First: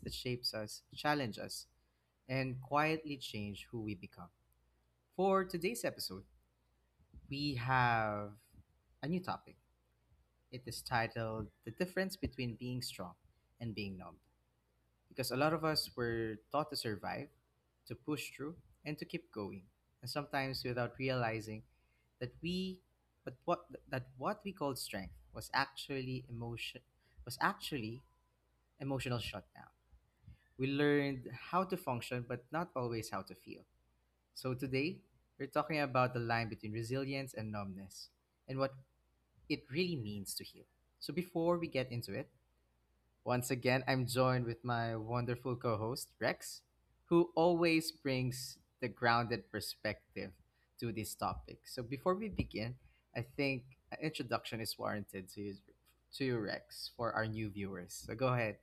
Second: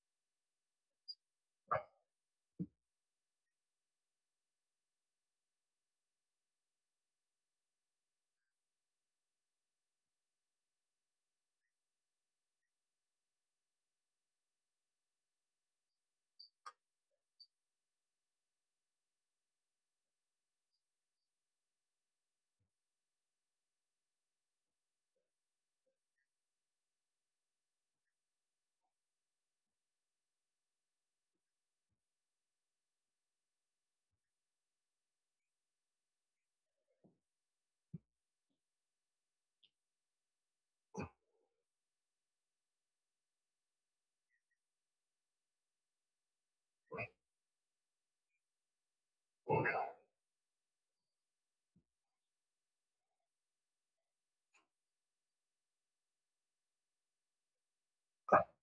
that shapes us, challenge us, and quietly change who we become. For today's episode, we have a new topic. It is titled The Difference Between Being Strong and Being Numb because a lot of us were taught to survive, to push through, and to keep going, and sometimes without realizing that we, that what we called strength was actually was actually emotional shutdown. We learned how to function, but not always how to feel. So today, we're talking about the line between resilience and numbness, and what it really means to heal. So before we get into it, once again, I'm joined with my wonderful co host, Rex, who always brings the grounded perspective to this topic. So before we begin, I think an introduction is warranted to you, Rex, for our new viewers. So go ahead.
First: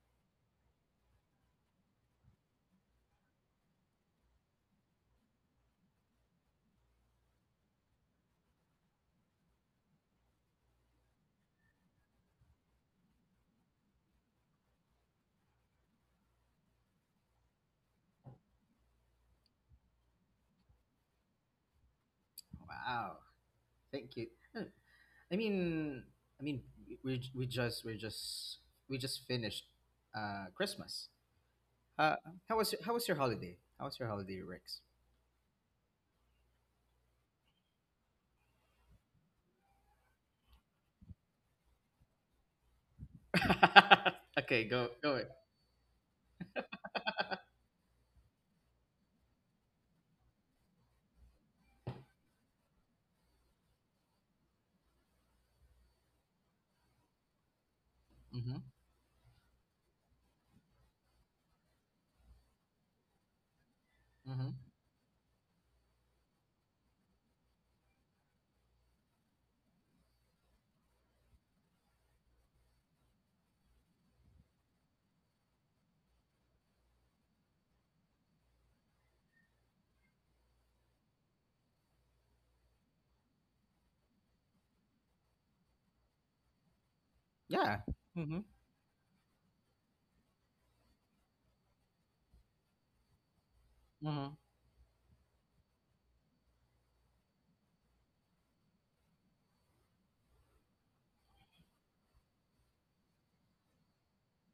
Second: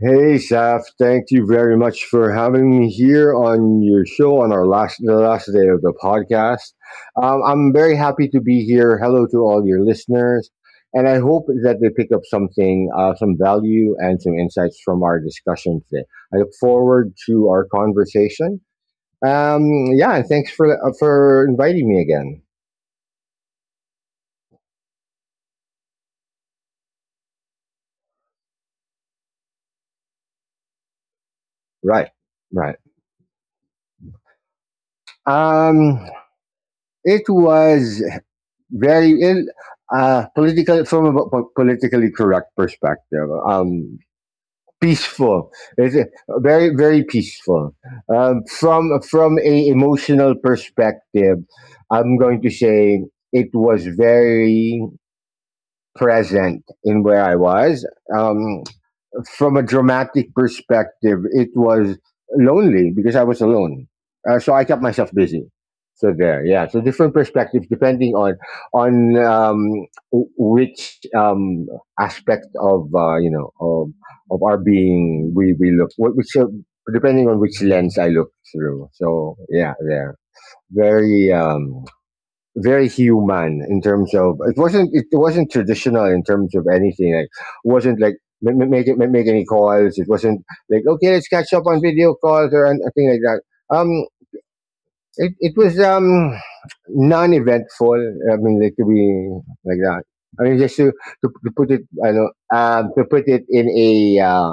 Hey, Saf, thank you very much for having me here on your show on our last the last day of the podcast. I'm very happy to be here. Hello to all your listeners, and I hope that they pick up something, some value, and some insights from our discussion today. I look forward to our conversation. Um, yeah, and thanks for inviting me again. Wow. Thank you. Uh, I mean, I mean, we just we just finished Christmas. Right, Uh, how right. was how was your holiday? How was your holiday, Rex? Um, it was very in political from a politically correct perspective. Okay, go it. Peaceful, it's very peaceful. From a emotional perspective, I'm going to say it was very present in where I was. Um, Mm-hmm. from a dramatic perspective, it was lonely because I was alone. So Mm-hmm. I kept myself busy. So there, yeah. So different perspectives depending on which aspect of you know of our being, we look, wh- which depending on which lens I look through. So yeah, there very very human in terms of, it wasn't traditional in terms of anything, like Yeah. wasn't like, Mhm. Make any calls, it wasn't like, okay, let's catch up on video calls or anything like that. um Mhm. it was non-eventful. I mean, like, to be like that, I mean, just to to put it, I know, to put it in a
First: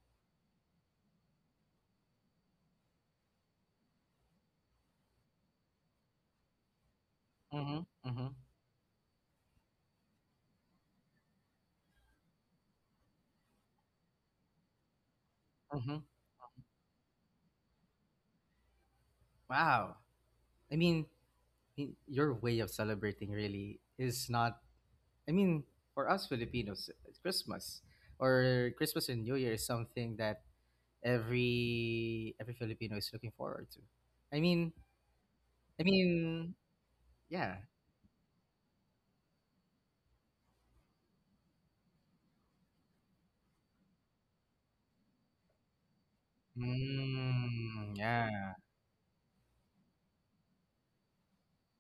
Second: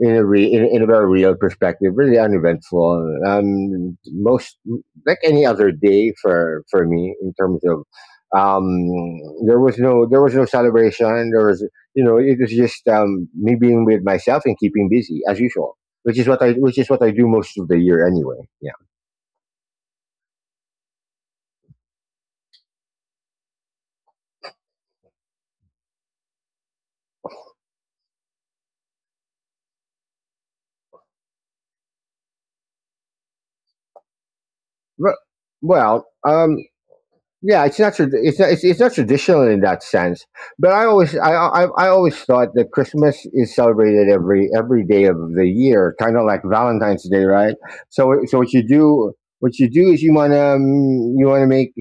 in a very real perspective, really uneventful. Most, like any other day for me in terms of Mhm. Mhm. um, there was no celebration. There was, you know, it was just, me being with myself and keeping busy as usual, Mhm. which is what I do most of the year anyway. Yeah. Wow. I mean, your way of celebrating really is not. I mean, for us Filipinos, it's Christmas or Christmas and New Year is something that every Filipino is looking forward to. I mean, But, I well, mean, yeah. yeah, it's not traditional in that sense, but I always thought that Christmas is celebrated every day of the year, kind of like Valentine's Day, right? Mm, So what yeah. you do what you do is, you want to make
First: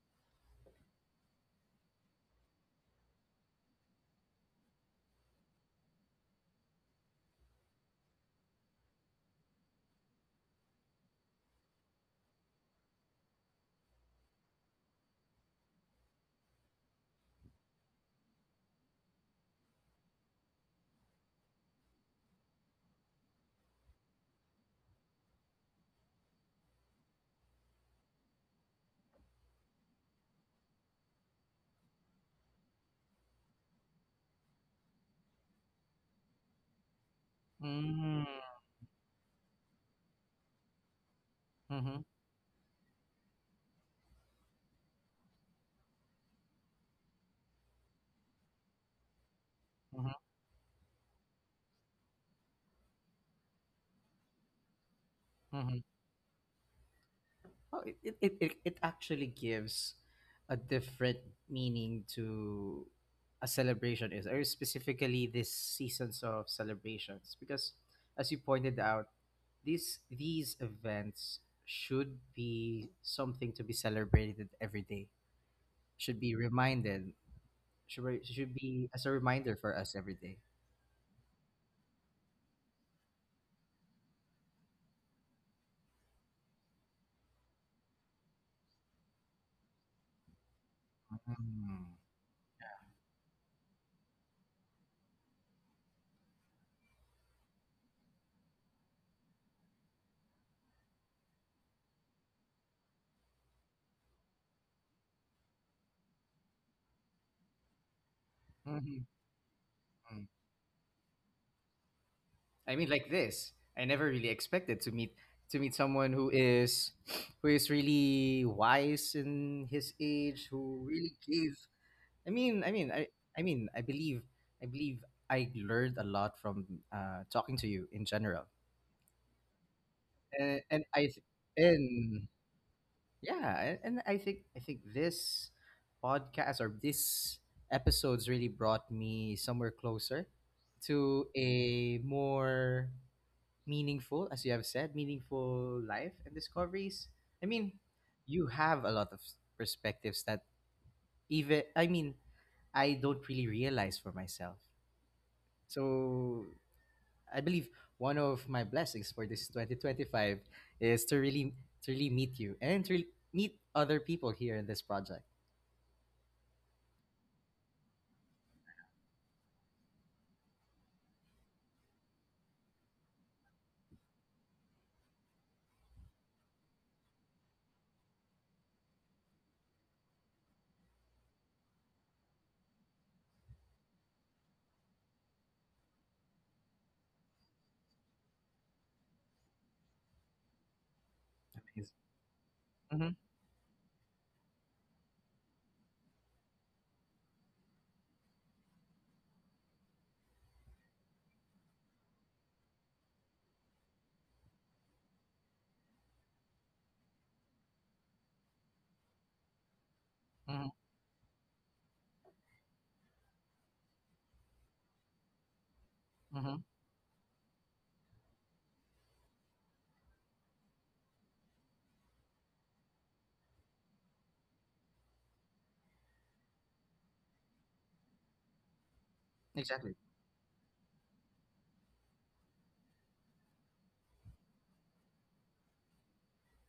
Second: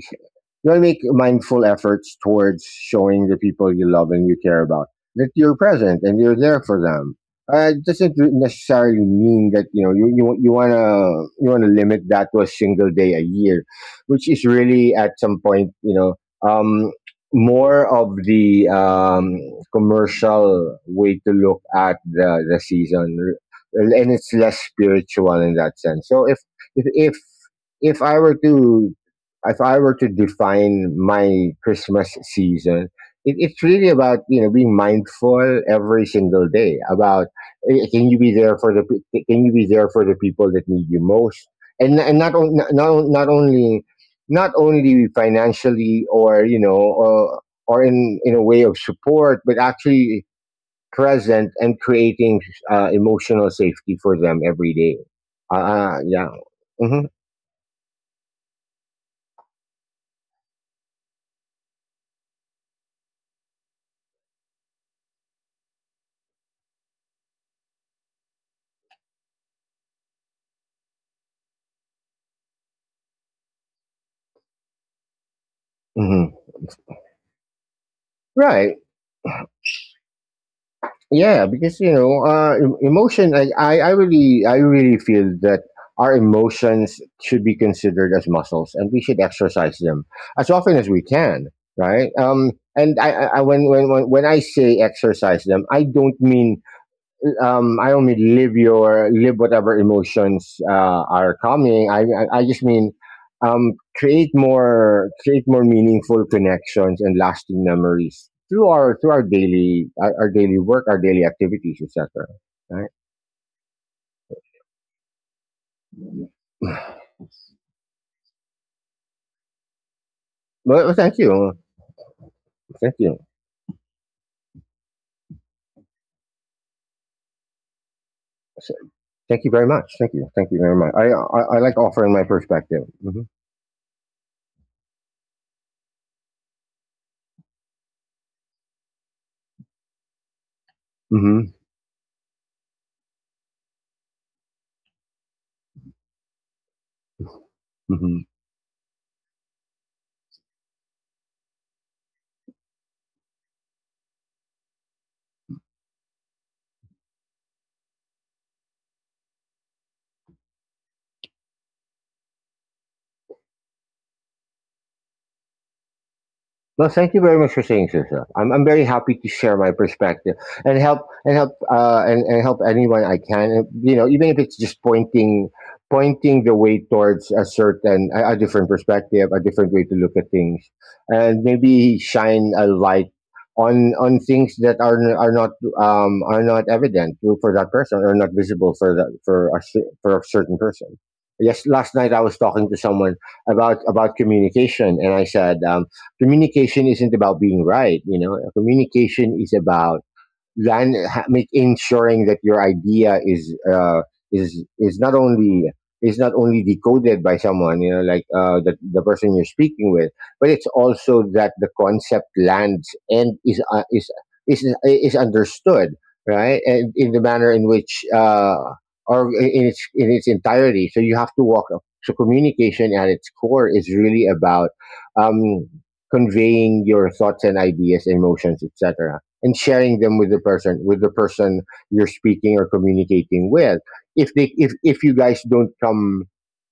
you'll make mindful efforts towards showing the people you love and you care about that you're present and you're there for them. It doesn't necessarily mean that, you know, you wanna limit that to a single day a year, which is really, at some point, you know, um, more of the commercial way to look at the season, and it's less spiritual in that sense. So if if if I were to if I were to define my Christmas season, it's really about, you know, being mindful every single day about, can you Mm, be there for the can you be there for the people that need you most, and mhm. and not only, financially, or, or in a way of support, but Mhm. actually present and creating emotional safety for them every day. uh, Mhm. uh, yeah hmm Well, it it actually gives a different meaning to a celebration is or specifically this seasons of celebrations because as you pointed out these events should be something to be celebrated every day, should be hmm should right be as a reminder for us every day. yeah because, emotion, I really feel that our emotions should be considered as muscles and we should exercise them as often as we can, Mhm. right. And when I say exercise them, I don't mean, I only live whatever emotions are coming. I just mean, create more meaningful connections and lasting memories through Mhm. Our daily our daily work, our daily activities, etc. I mean, like this. I never really expected to meet someone who is Right. Really wise in his age, who Well, really thank you, gives. I mean, I mean, thank I you, I mean, I believe I learned a lot from talking to you in general, S- thank you very much. Thank you and, very much. I I, I like offering my and perspective. Yeah, and I think this podcast or this episodes really brought me somewhere closer to hmm a more meaningful, as you have said, meaningful life and discoveries. I mean, hmm you have a lot of perspectives that even, I mean, I don't really realize for myself. So I believe one of my blessings for this 2025 is to really meet you and to really meet other people here in this project. Well, thank you very much for saying so, sir. I'm very happy to share my perspective and help anyone I can. You know, even if it's just pointing the way towards a different perspective, a different way to look at things, and maybe shine a light on things that are not, are not evident for that person, or not visible for a certain person. Yes, last night I was talking to Mm-hmm, someone about communication, and I said, communication isn't about being right. You know, communication is about, than ha- make ensuring that your idea is is is not only not only decoded by someone, you know, like, the person you're speaking with, but it's mm-hmm, also that the concept lands and is understood right, mm-hmm. and in the manner in which, or in its entirety. So you have to walk up. So communication, at its core, is really about, um, conveying your thoughts and ideas, emotions, etc, and Exactly. sharing them with the person you're speaking or communicating with. If they if you guys don't come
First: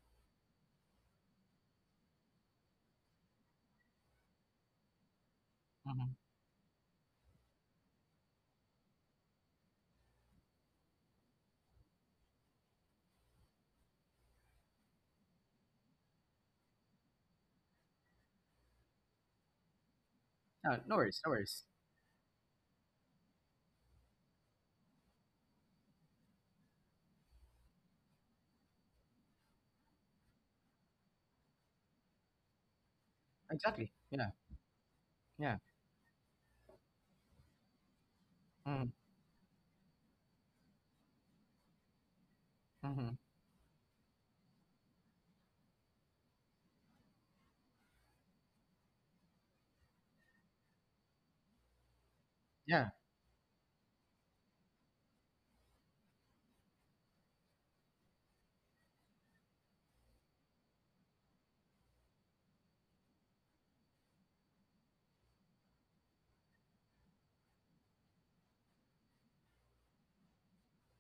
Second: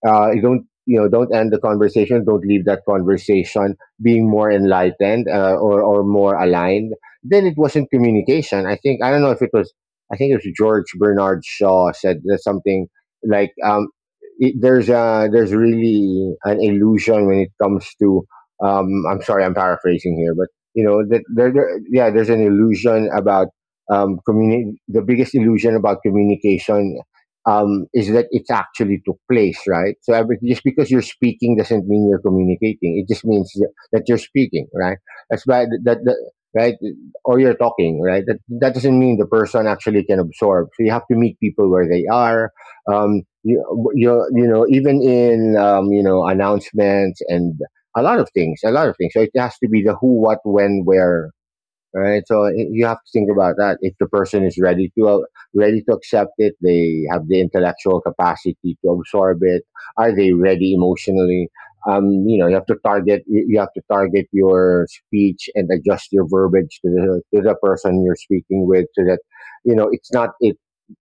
uh don't, you know, don't leave that conversation being more enlightened, or Mm-hmm. more aligned, then it wasn't communication. I think I don't know if it was I think it was George Bernard Shaw said that something like, there's a there's really an illusion when it comes to, I'm sorry, I'm paraphrasing here, but No, you no know worries, that, no there, worries. there yeah, the biggest illusion about communication, is that it's actually took place, right. So just because you're speaking doesn't mean you're communicating. It just means that Exactly. that you're Yeah, speaking, right, that's yeah. why that, right, or you're talking, right, that Mm-hmm, doesn't mean the person actually can absorb. So you have to meet people where they are. mm-hmm. You know, even in, you know, announcements and a lot of things, a lot of things. So it has to be the who, what, when, where, right? So you Yeah. have to think about that. If the person is ready to accept it, they have the intellectual capacity to absorb it. Are they ready emotionally? You know, you have to target your speech and adjust your verbiage to the person you're speaking with, so that, you know, it's not it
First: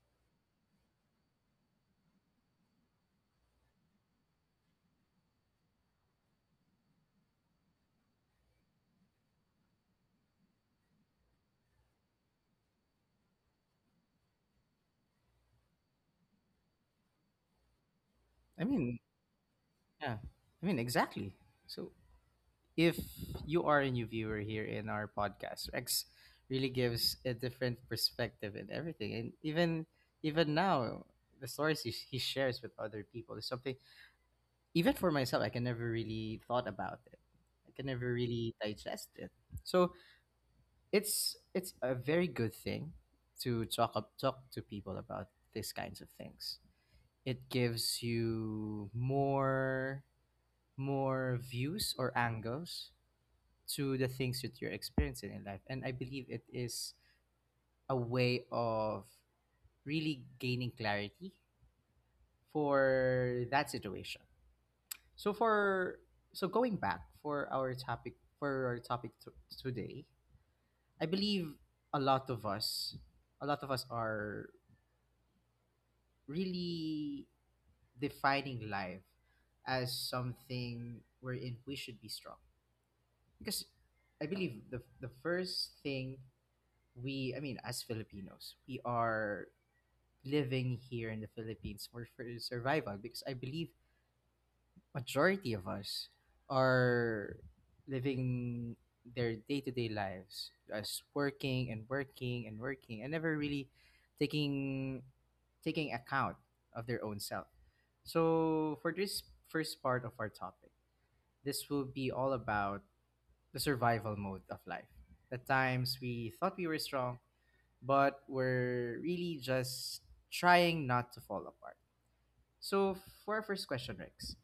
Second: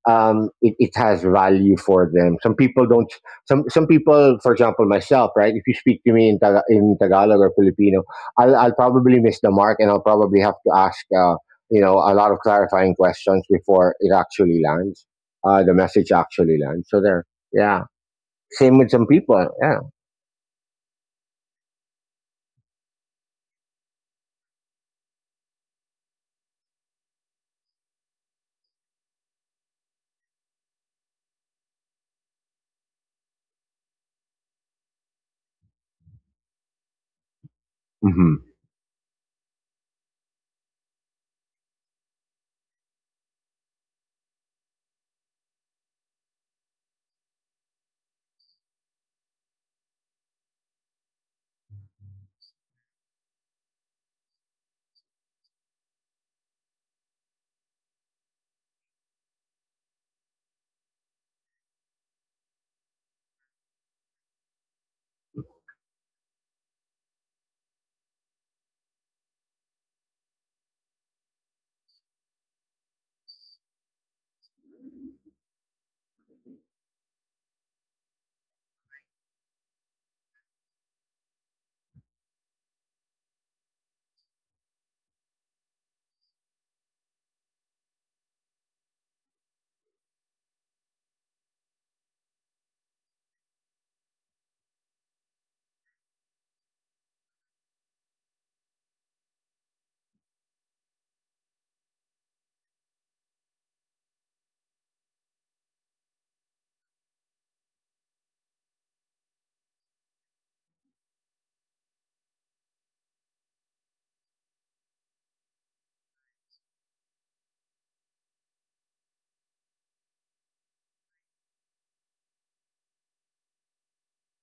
it has value for them. Some people don't, some people, for example myself, right, if you speak to me in Tagalog or Filipino, I'll probably miss the mark and I'll probably have to ask, you know, a lot of clarifying questions before it actually lands, the message actually lands. So there, yeah. I Same with mean, some people, yeah. I mean, exactly. So if you are a new viewer here in our podcast, Rex really gives a different perspective in everything. And even even now, the stories he shares with other people is something even for myself I can never really thought about it. I can never yeah. really digest it. So it's a very good thing to talk to people about these kinds of things. It gives you more views or angles to the things that you're experiencing in life. And I believe it is a way of really gaining clarity for that situation. So for so going back for our topic today, I believe a lot of us a lot of us are really defining life as something wherein we should be strong because I believe the first thing we I mean as Filipinos we are living here in the Philippines for, survival because I believe majority of us are living their day-to-day lives as working and working and working and never really taking account of their own self. So for this first part of our topic, this will be all about the survival mode of life, the times we thought we were strong, but we're really just trying not to fall apart. So, for our first question, Rex,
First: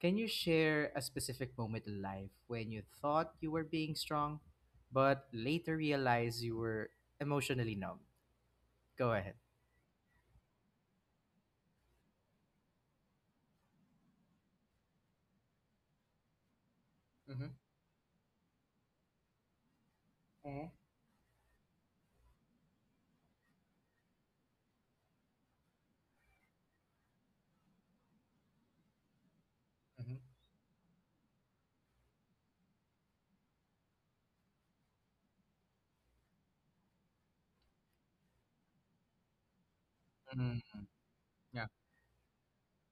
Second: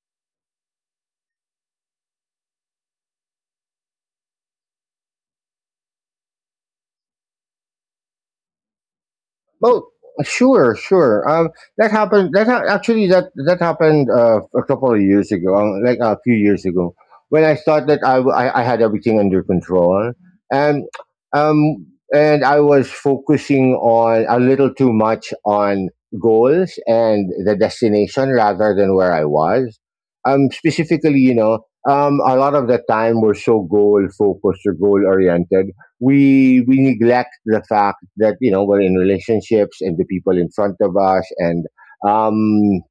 can you share a specific moment in life when you thought you were being strong, but later realized you were emotionally numb? Go ahead. Oh, sure, sure. That happened. Actually, that happened, a couple of years ago, like a few years ago, when Mm-hmm. I thought that I had everything under control, and um and I was focusing on a little too much on goals and the destination rather than where I was. Mm-hmm. Specifically, you know, a lot of the time we're so goal focused or goal oriented, we neglect the fact that, you know, we're in relationships and the people in Mm-hmm. front Mm. of us, Yeah. and um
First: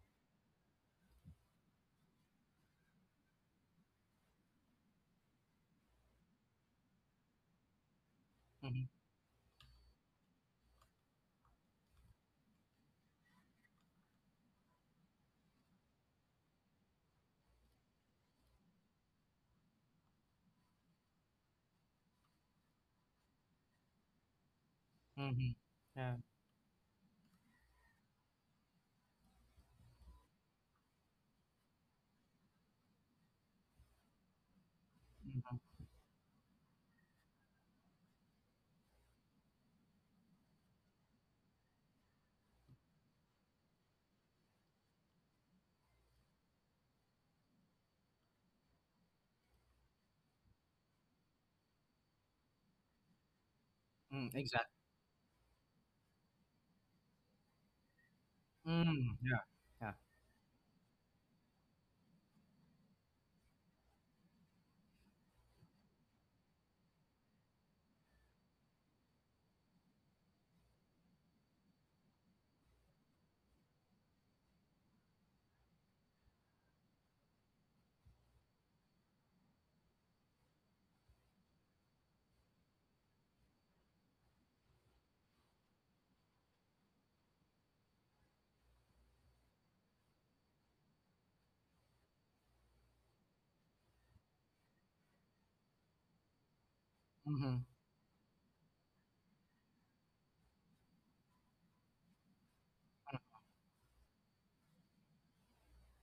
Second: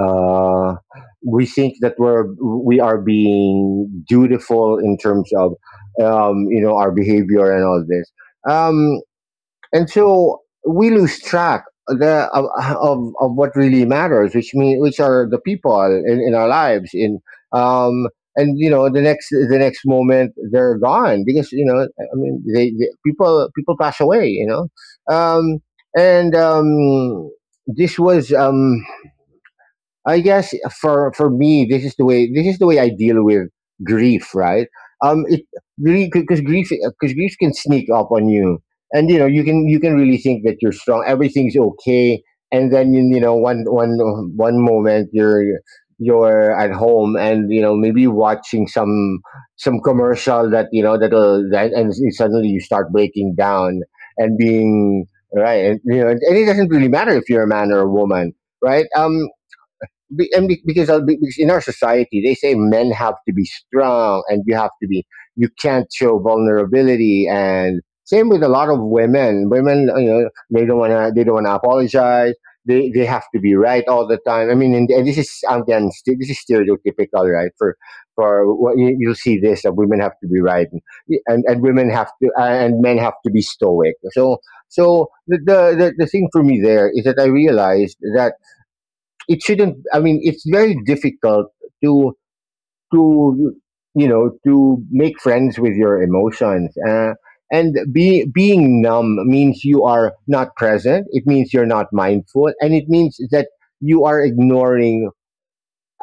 uh we think that we are being dutiful in terms of, you know, our behavior and all this, Mm-hmm. um and so we lose track of what really matters, which are the people in our lives. In um and, you know, the next moment they're gone, because, you know, I mean, they people pass away. You know, Mm-hmm. um Yeah. and, this was, I guess, for me, this is the way I deal with grief, right? It Mm-hmm. really, because grief, can sneak up on you, and you know you can, really think that you're strong, everything's okay, and then, you know, one moment you're, at home, and you know, maybe watching some commercial that, you know, that'll that and suddenly you start breaking down Mm, and exactly. being, right, and you know, and it doesn't really matter if you're a man or a woman, right? Mm, yeah. Yeah. Be, and be, because of- because in our society they say men have to be strong and you have to be, you can't show vulnerability. And same with a lot of women, you know, they don't want to they don't want to apologize. They have to be right all the time. I mean and, and this is again this is stereotypical, right? For what you'll see this, that women have to be right, and women have to and men have to be stoic. So the thing for me there is that I realized that it shouldn't, I mean, it's very difficult to to you know to make friends with your emotions. uh, Mm-hmm. and be, being numb means you are not present, it means you're not mindful, and it means that you are ignoring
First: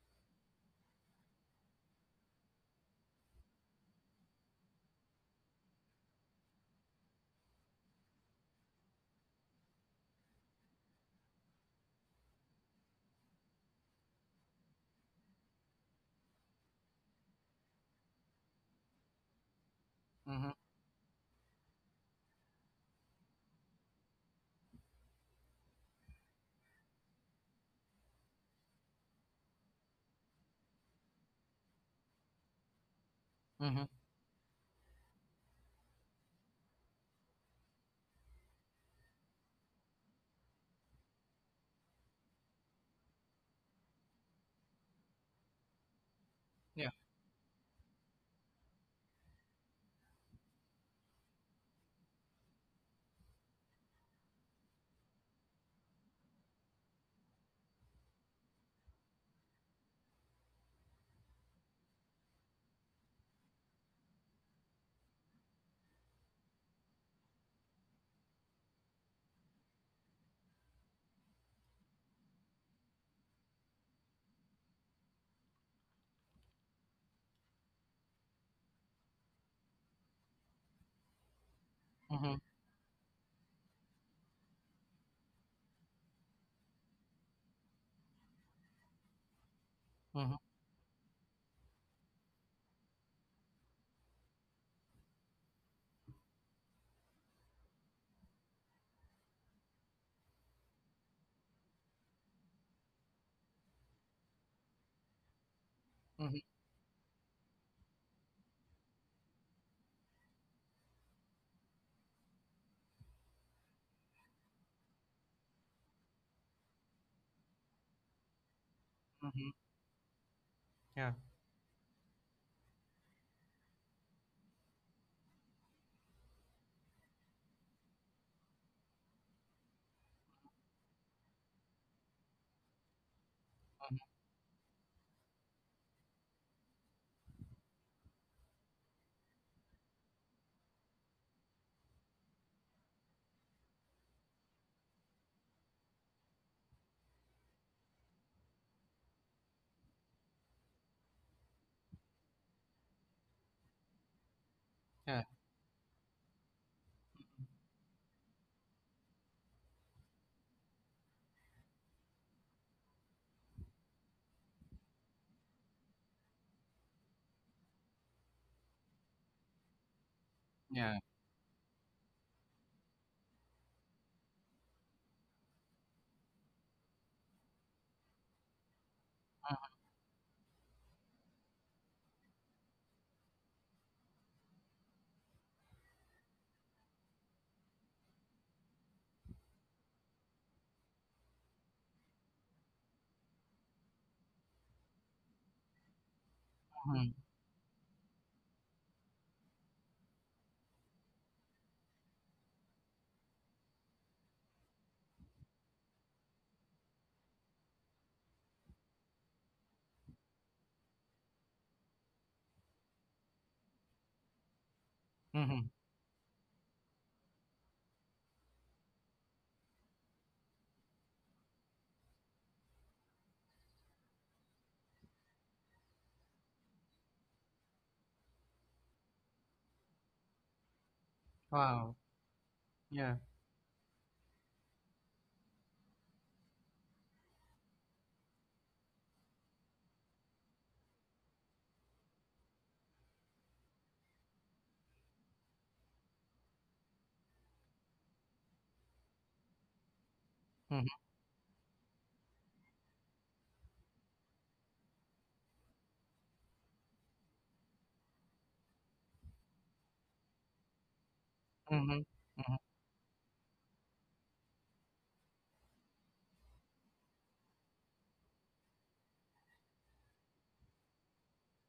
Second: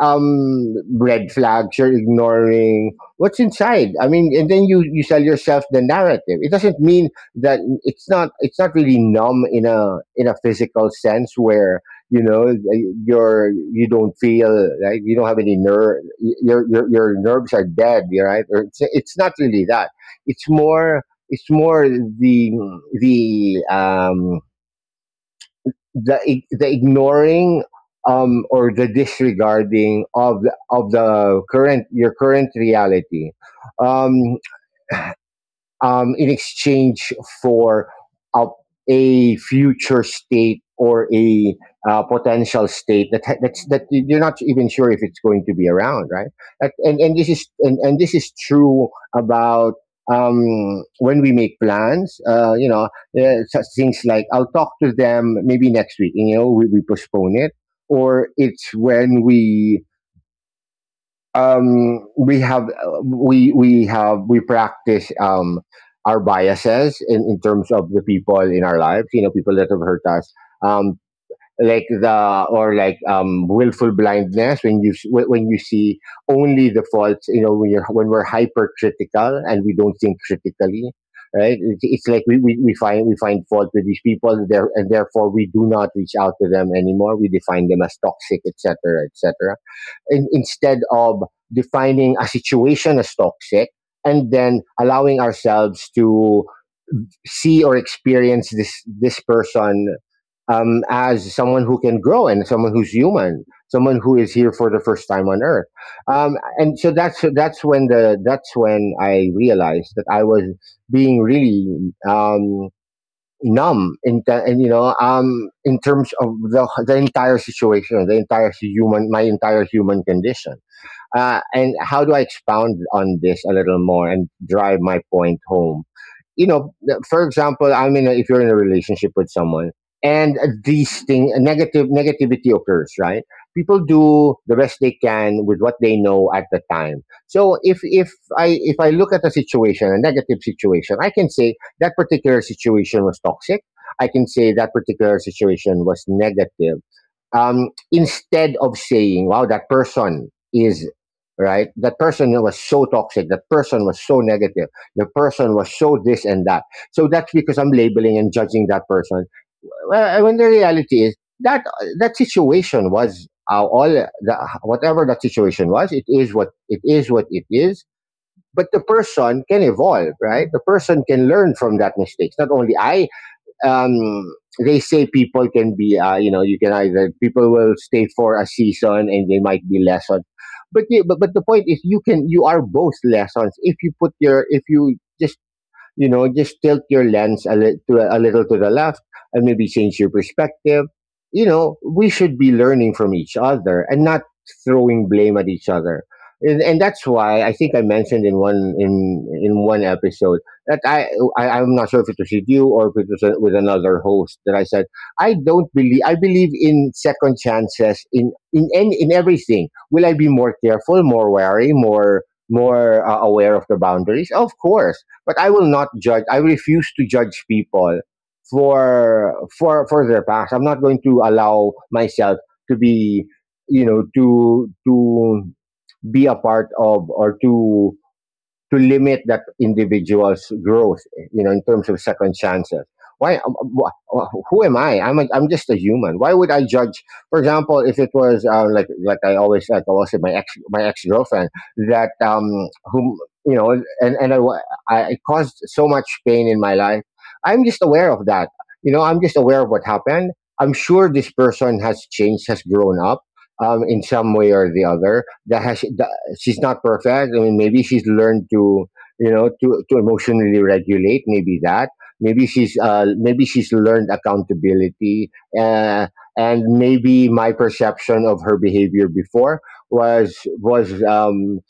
red flags, you're ignoring what's inside. I mean, and then you sell yourself the narrative. It doesn't mean that it's not really numb in a physical sense where, you know, you're, you don't feel right, you don't have any nerve, your nerves are dead, you're right, or it's not really that. It's Mm-hmm. more, it's more the the um the ignoring, or the disregarding of of the current, your current reality. Mm-hmm. Um, in exchange for a, a future state or a potential state that that you're not even sure if it's going to be around, right? Yeah. And this is true about, when we make plans. You know, such things like, I'll talk to them maybe next week. You know, we postpone it. Or it's when we, we have we have we practice, our biases in terms of the people in our lives. You know, people that have hurt us. Um, like the or like willful blindness when when you see only the faults. You know, when you're when we're hypercritical and we don't think critically, right? It's like Mm-hmm. We find, we find fault with these people there, and therefore we do not reach out to them anymore, we define them as toxic, etc, etc. Mm-hmm. Instead of defining a situation as toxic, and then allowing ourselves to see or experience this this person as someone who can grow, and someone who's human, someone who is here for the first time on Earth. Mm-hmm. And so that's when I realized that I was being really, um, numb in the, and you know in terms of the entire situation, the entire human, my Mm-hmm. entire human condition. Yeah. And how do I expound on this a little more and drive my point home? You know, for example, I mean, if you're in a relationship with someone and these thing negative negativity occurs, right? People do the best they can with what they know at the time. So if I look at a situation, a negative situation, I can say that particular situation was toxic. I can say that particular situation was negative, instead of saying, wow, that person is right, that person was so toxic, that person was so negative, the Yeah. person was so this and that. So that's because I'm labeling and judging that person. Well, when the reality is that that situation was, whatever that situation was, it is what it is what it is. But the person can evolve, right? The Yeah. person can learn from that mistakes. Not only I. Um, they say people can be, you know, you can either, people will stay for a season, and they might be lessons. But, yeah, but the point is, you can, you are both lessons if you put your, if you just, you know, just tilt your lens a little to the left and maybe change your perspective. You know, we should be learning from each other, and not throwing blame at each other. And that's why I think I mentioned in one episode that I, I'm not sure if it was with you or if it was with another host, that I said, I don't believe, I believe in second chances in everything. Will I be more careful, more wary, more aware of the boundaries? Of course. But I will Mm-hmm. not judge. I refuse to judge people for their past. I'm not going to allow myself to be, you know, to be a part of, or to limit that individual's growth, you know, in terms Wow. of second chances. Yeah. Why? Who am I? I'm just a human. Why would I judge? For example, if it was, like I always say, my ex, my ex girlfriend that, whom you know, and and I, wa- I, it caused so much pain in my life. I'm just aware of that. You know, I'm just aware of what happened. I'm Mhm. sure this person has changed, has grown up, in some way or the other. That has, she's not perfect. I mean, maybe she's learned to, you know, to emotionally regulate. Maybe that. Mhm. Mhm. Maybe she's learned accountability. Uh, and maybe my perception of her behavior before was was um,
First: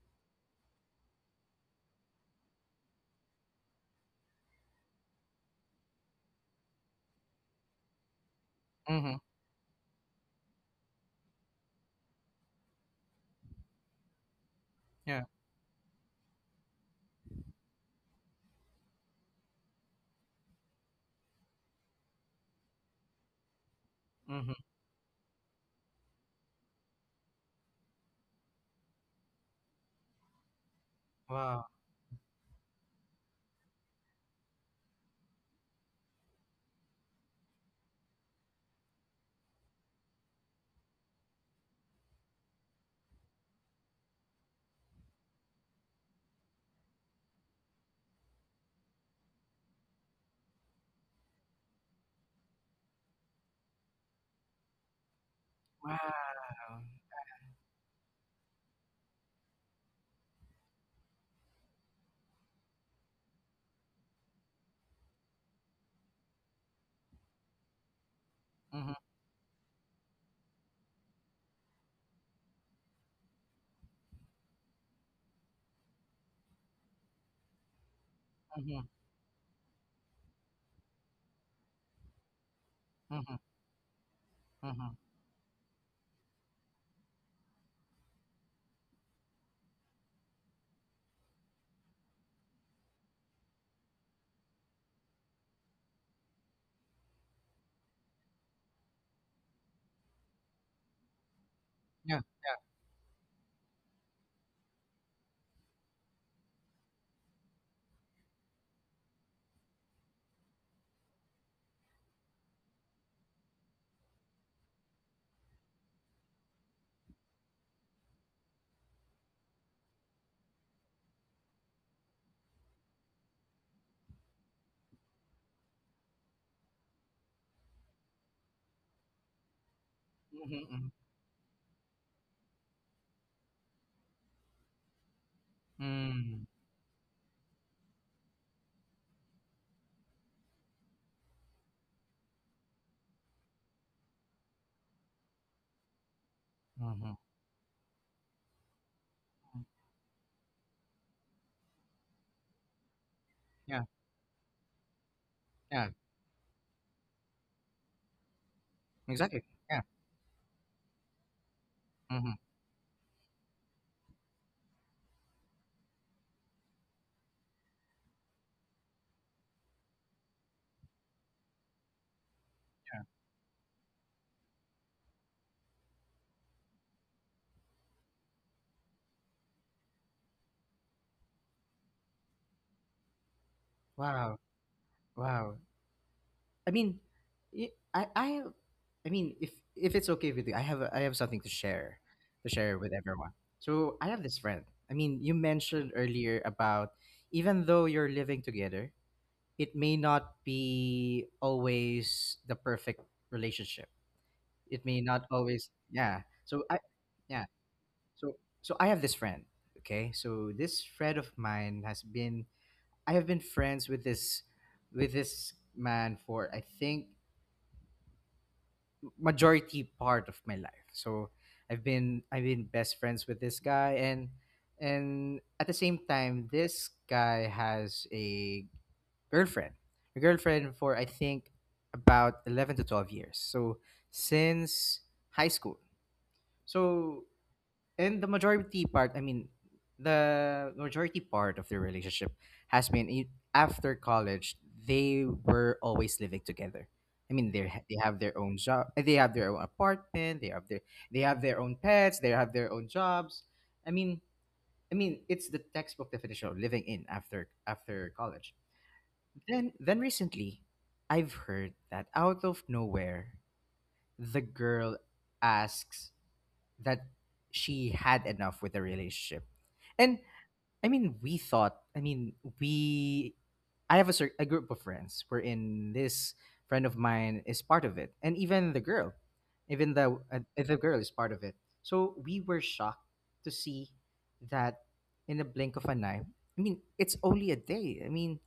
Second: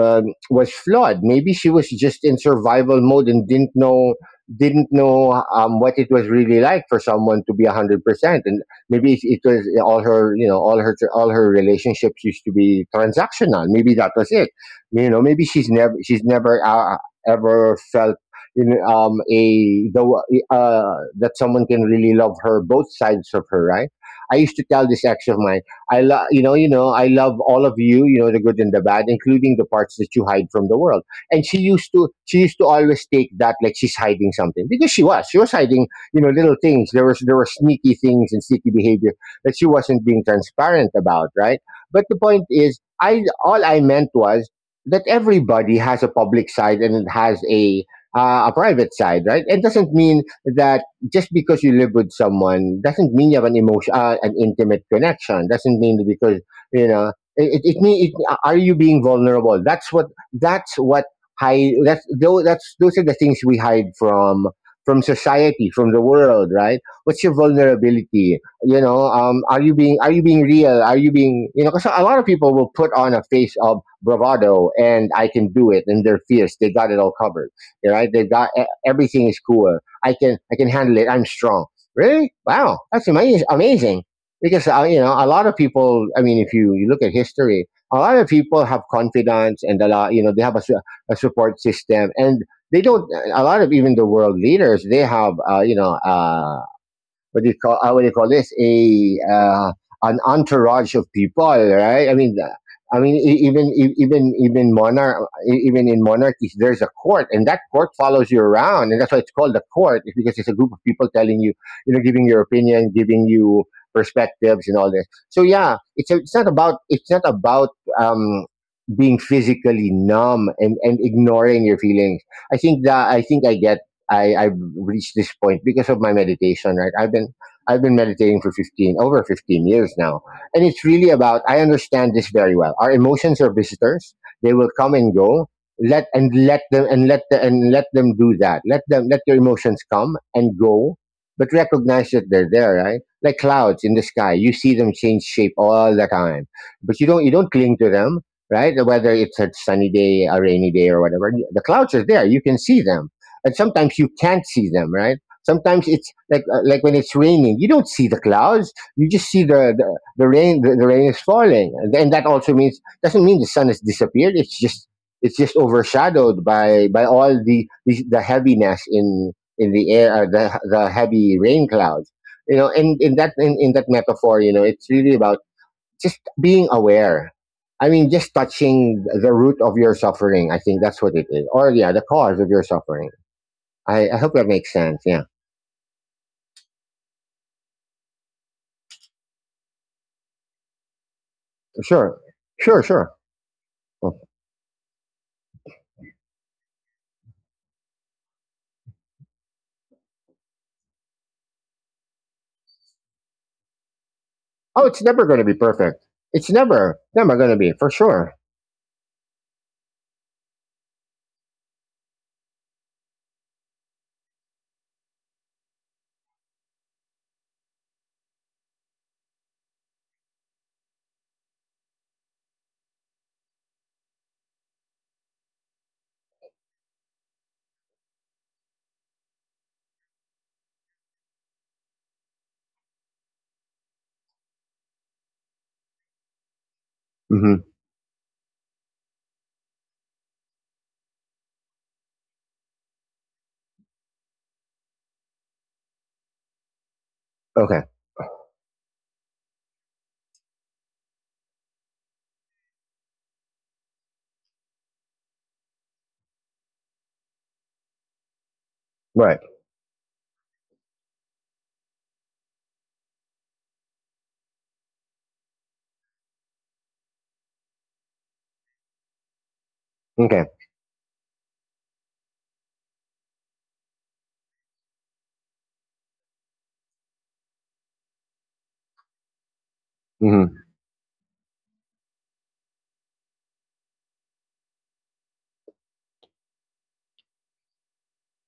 um, was flawed. Maybe she was just in survival mode and didn't know, what it was really like for someone to be 100%. And maybe Mhm. Was, yeah, all her, you know, all her relationships used to be transactional, maybe that was it. You know, Yeah. maybe she's never ever felt in a the that someone can really love her, both sides of her, right? I Mhm. used to tell this ex of mine, I love, you know, you know, I love all of you, you know, the good and the bad, including the parts that you hide from the world. And she Wow. used to, she used to always take that like she's hiding something, because she was, she was hiding, you know, little things. There was there were sneaky things and sneaky behavior that she wasn't being transparent about, right? But the point is, I, all I meant was that everybody has a public side, and it has a private side, right? It doesn't mean that just because you live with someone doesn't mean you have an emotion, an intimate connection. Doesn't mean that because, Wow. you know, it. Are you being vulnerable? That's what, that's what hide. That's those, that's those are the things we hide from society, from the world, right? What's your vulnerability? You Mhm. know, are you being real? Are you being, you know? Because a lot of people will put on a face of bravado, and I can do it, and they're fierce, they got it all covered, right? They got Mhm. everything is cool. I can handle it. I'm strong. Really? Wow, that's Mhm. amazing. Amazing. Because, Mhm. you know, a lot of people, I mean, if you look at history, a lot of people have confidence, and a lot, you know, they have a support system, and they don't, a lot of, even the world leaders, they have you know, what do you call How do you call this a an entourage of people, right? I Yeah. mean, Yeah. I mean, even even in monarchies there's a court, and that court follows you around, and that's why it's called the court. It's because it's a group of people telling you, you know, giving your opinion, giving you perspectives and all this. So yeah, it's it's not about, it's not about um, being physically numb, and ignoring your feelings. I think that, I think I get, I've reached this point because of my meditation. Right, I've been, I've been meditating for 15 years now, and Mhm. it's Mhm. really about, I understand this very well. Our emotions are visitors, they will come and go. Mm. Let them do that. Let them, let your emotions come and go, but recognize that they're there. Right, like clouds in the sky, you see them change shape all the time, but you Mhm. don't, you don't cling to them, right? Whether it's a sunny day, a rainy day, or whatever, the clouds are there. You can see them, and Yeah. sometimes you can't see them, right? Sometimes Yeah. it's like, like when it's raining, you don't see the clouds, you just see Exactly. the Yeah. The rain, the rain is falling, and then that Mhm. also means, doesn't mean the sun has disappeared, it's just, it's just overshadowed by all the the heaviness in the air, the heavy rain clouds, you know. And in that, in that metaphor, you know, it's really about just being aware. I mean, just touching the root of your suffering, I think that's what it is, or yeah, the cause of your suffering. I hope Wow. that makes sense. Yeah. Wow. I mean, y- I I have- I mean, if if it's okay with you, I have I have something to share, Sure. Sure. with Sure. everyone. So I have this friend. I mean, you mentioned earlier about even though you're living together, it may not be always the perfect relationship. Oh, It it's may not never going to be always perfect. yeah. It's So I never, never yeah. going to be for sure. So so I have this friend, okay? So this friend of mine has been I have been friends with this man for I think majority part of my life. So I've been best friends with this guy and at the same time this guy has a girlfriend. Your girlfriend for I think about 11 to 12 years. So since high school. So Hmm. and the majority part, I mean, the majority part of their relationship has been after college, they were always living together. I mean, Okay. they have their own job, they have their own apartment, they have their own pets, they have their own jobs. I mean, it's the textbook definition of living in after after college. Right. Then, recently, I've heard that out of nowhere, the girl asks that she had enough with the relationship. And Okay. I mean, we thought, I mean, we, I have a, a group of friends wherein this friend of mine is part of it. And even Hmm. the girl is part of it. So we were shocked to see that in a blink of an eye, I mean, it's only a day. I mean,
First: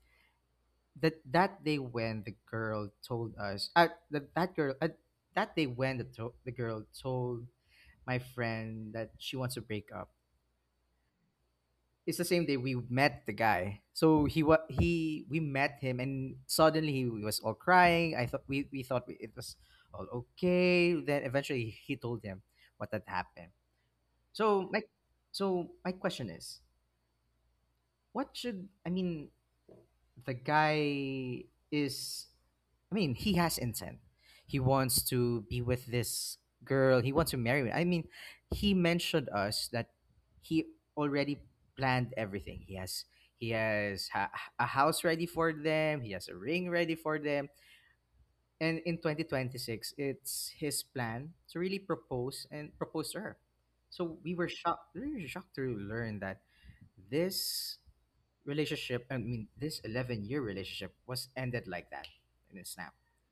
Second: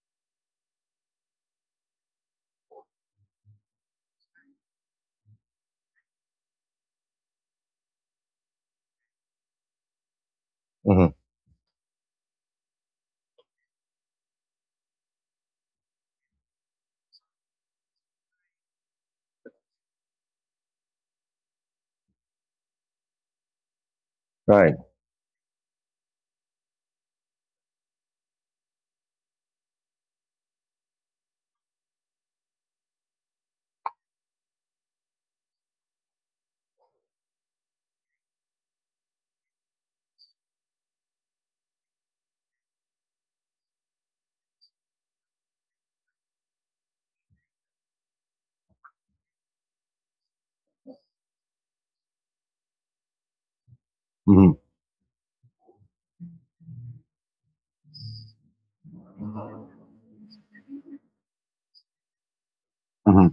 that day when the girl told us that that girl that day when the to- the girl told my friend that she wants to break up. Hmm. It's the same day we met the guy, so he wa- he we met him and suddenly he was all crying. I thought we thought it was all okay, then eventually he told him what had happened. So Right. my question is what should I mean? The guy is. I mean, he has intent. He wants to be with this girl. He wants to marry me. I mean, he mentioned us that he already planned everything. He has he has ha- a house ready for them. He has a ring ready for them. And in 2026, it's his plan to really propose and propose to her. So we were Hmm. shocked. We were shocked to learn that this relationship, I mean, this 11-year relationship was ended like that in a snap. Hmm.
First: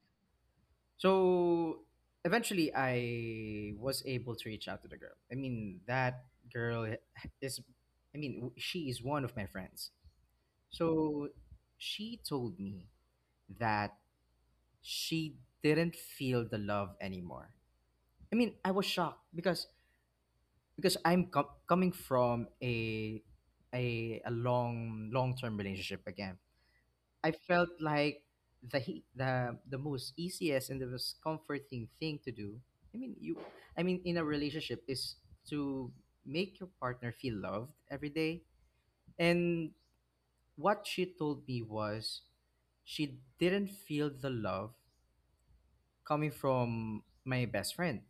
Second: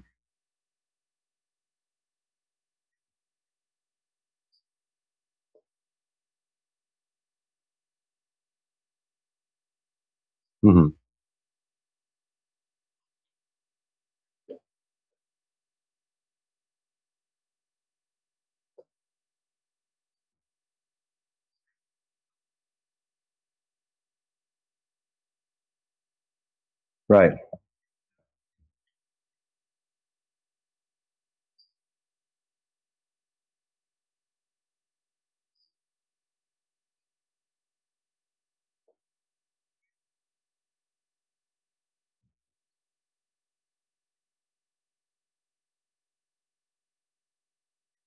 So eventually I was able to reach out to the girl. I mean, that girl is, I mean, she is one of my friends. Hmm. So she told me that she didn't feel the love anymore. I mean, I was shocked because coming from a long long term relationship again. I Right. felt like the most easiest and the most comforting thing to do. I mean, you. I mean, in a relationship is to make your partner feel loved every day. And what she told me was, she didn't feel the love coming from my best friend,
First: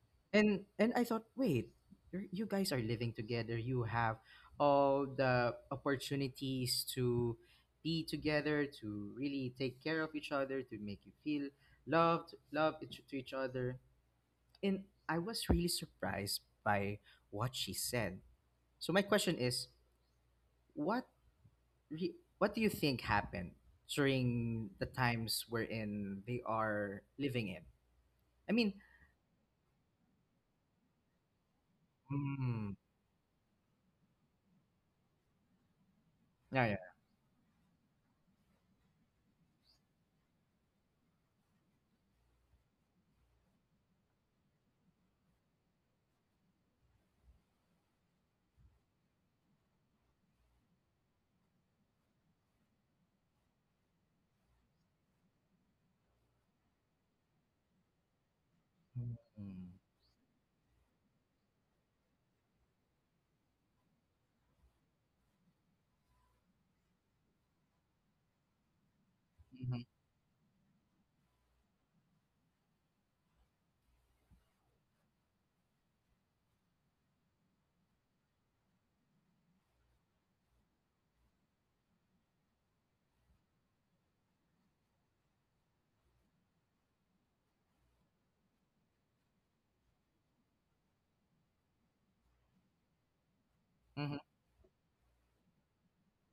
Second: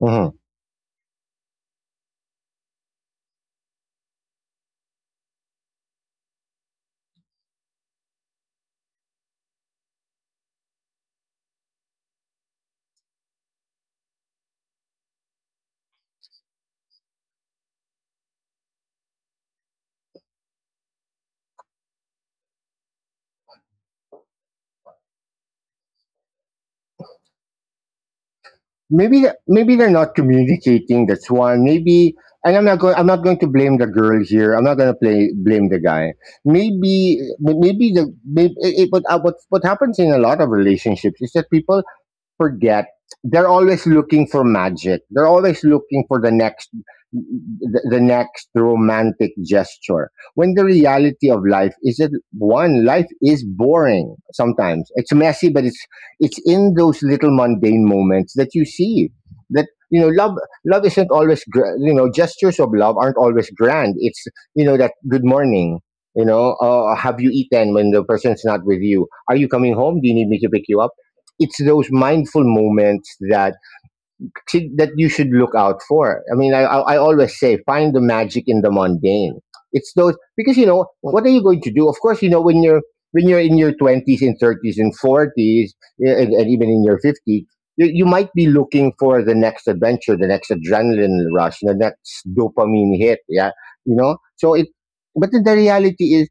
Hmm. And I thought, wait, you're, you guys are living together. You have all the opportunities to be together, to really take care of each other, to make you feel loved, to each other. And I was really surprised by what she said. So my question is, what what do you think happened during the times wherein they are living in? I mean, Maybe they're not communicating. That's one. Maybe, and mm, I'm not going to blame the girl here. I'm not going to play blame the guy. yeah, yeah. Maybe, maybe the maybe. But what happens in a lot of relationships is that people forget. They're always looking for magic, they're always looking for the next romantic gesture, when the reality of life is that one, life is boring sometimes, it's messy, but it's in those little mundane moments that you see, that Mm-hmm. you know love isn't always gra- You know, gestures of love aren't always grand. It's, you know, that good morning, you know, have you eaten, when the person's not with you, are you coming home, do you need me to pick you up. It's those mindful moments that you should look out for. I mean, I always say, find the magic in the mundane. It's those, because you know, what are you going to do? Of course, you know, when you're in your twenties and thirties and forties, yeah, and even in your fifties, you might be looking for the next adventure, the next adrenaline rush, the next dopamine hit. Yeah, you Mm-hmm. know. But the reality is,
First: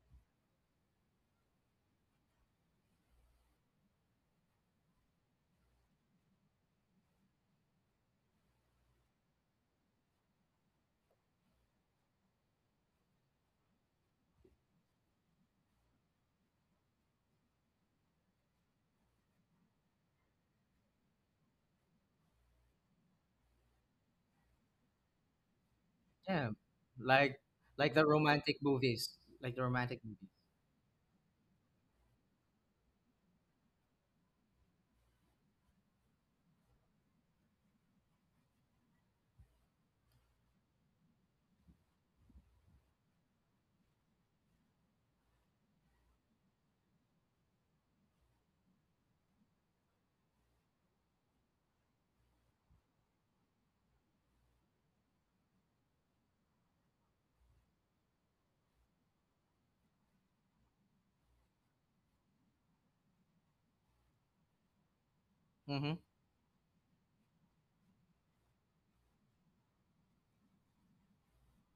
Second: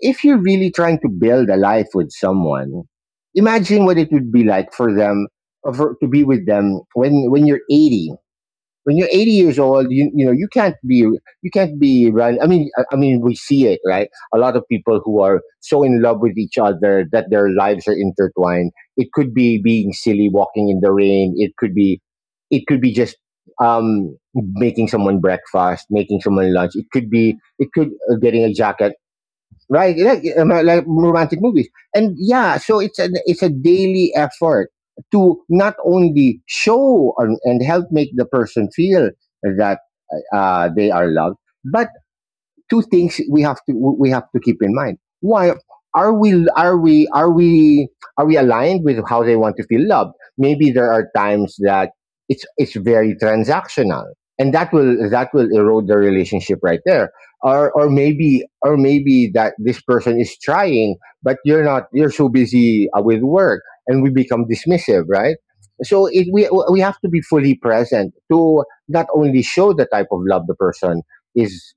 if you're really trying to build a life with someone, imagine what it would be like for them, to be with them when you're 80. When you're 80 years old, you know you can't be, you can't be run. I mean, I mean, we see it, right? A lot of people who are so in love with each other that their lives are intertwined. It could be being silly, walking in the rain. It could be, just um making someone breakfast, making Yeah, someone lunch. It could be, like it could like the getting a romantic jacket, movies, like the right? romantic movies. Like romantic movies. And yeah, so it's a daily effort, to not only show, and help make the person feel that they are loved, but two things we have to, keep in mind. Why are we are we are we are we aligned with how they want to feel loved? Maybe there are times that it's very transactional, and that will erode the relationship right there. Or maybe that this person is trying, but you're not you're so busy with work, and we become dismissive, right? Mm-hmm. So we have to be fully present, to not only show the type of love the person is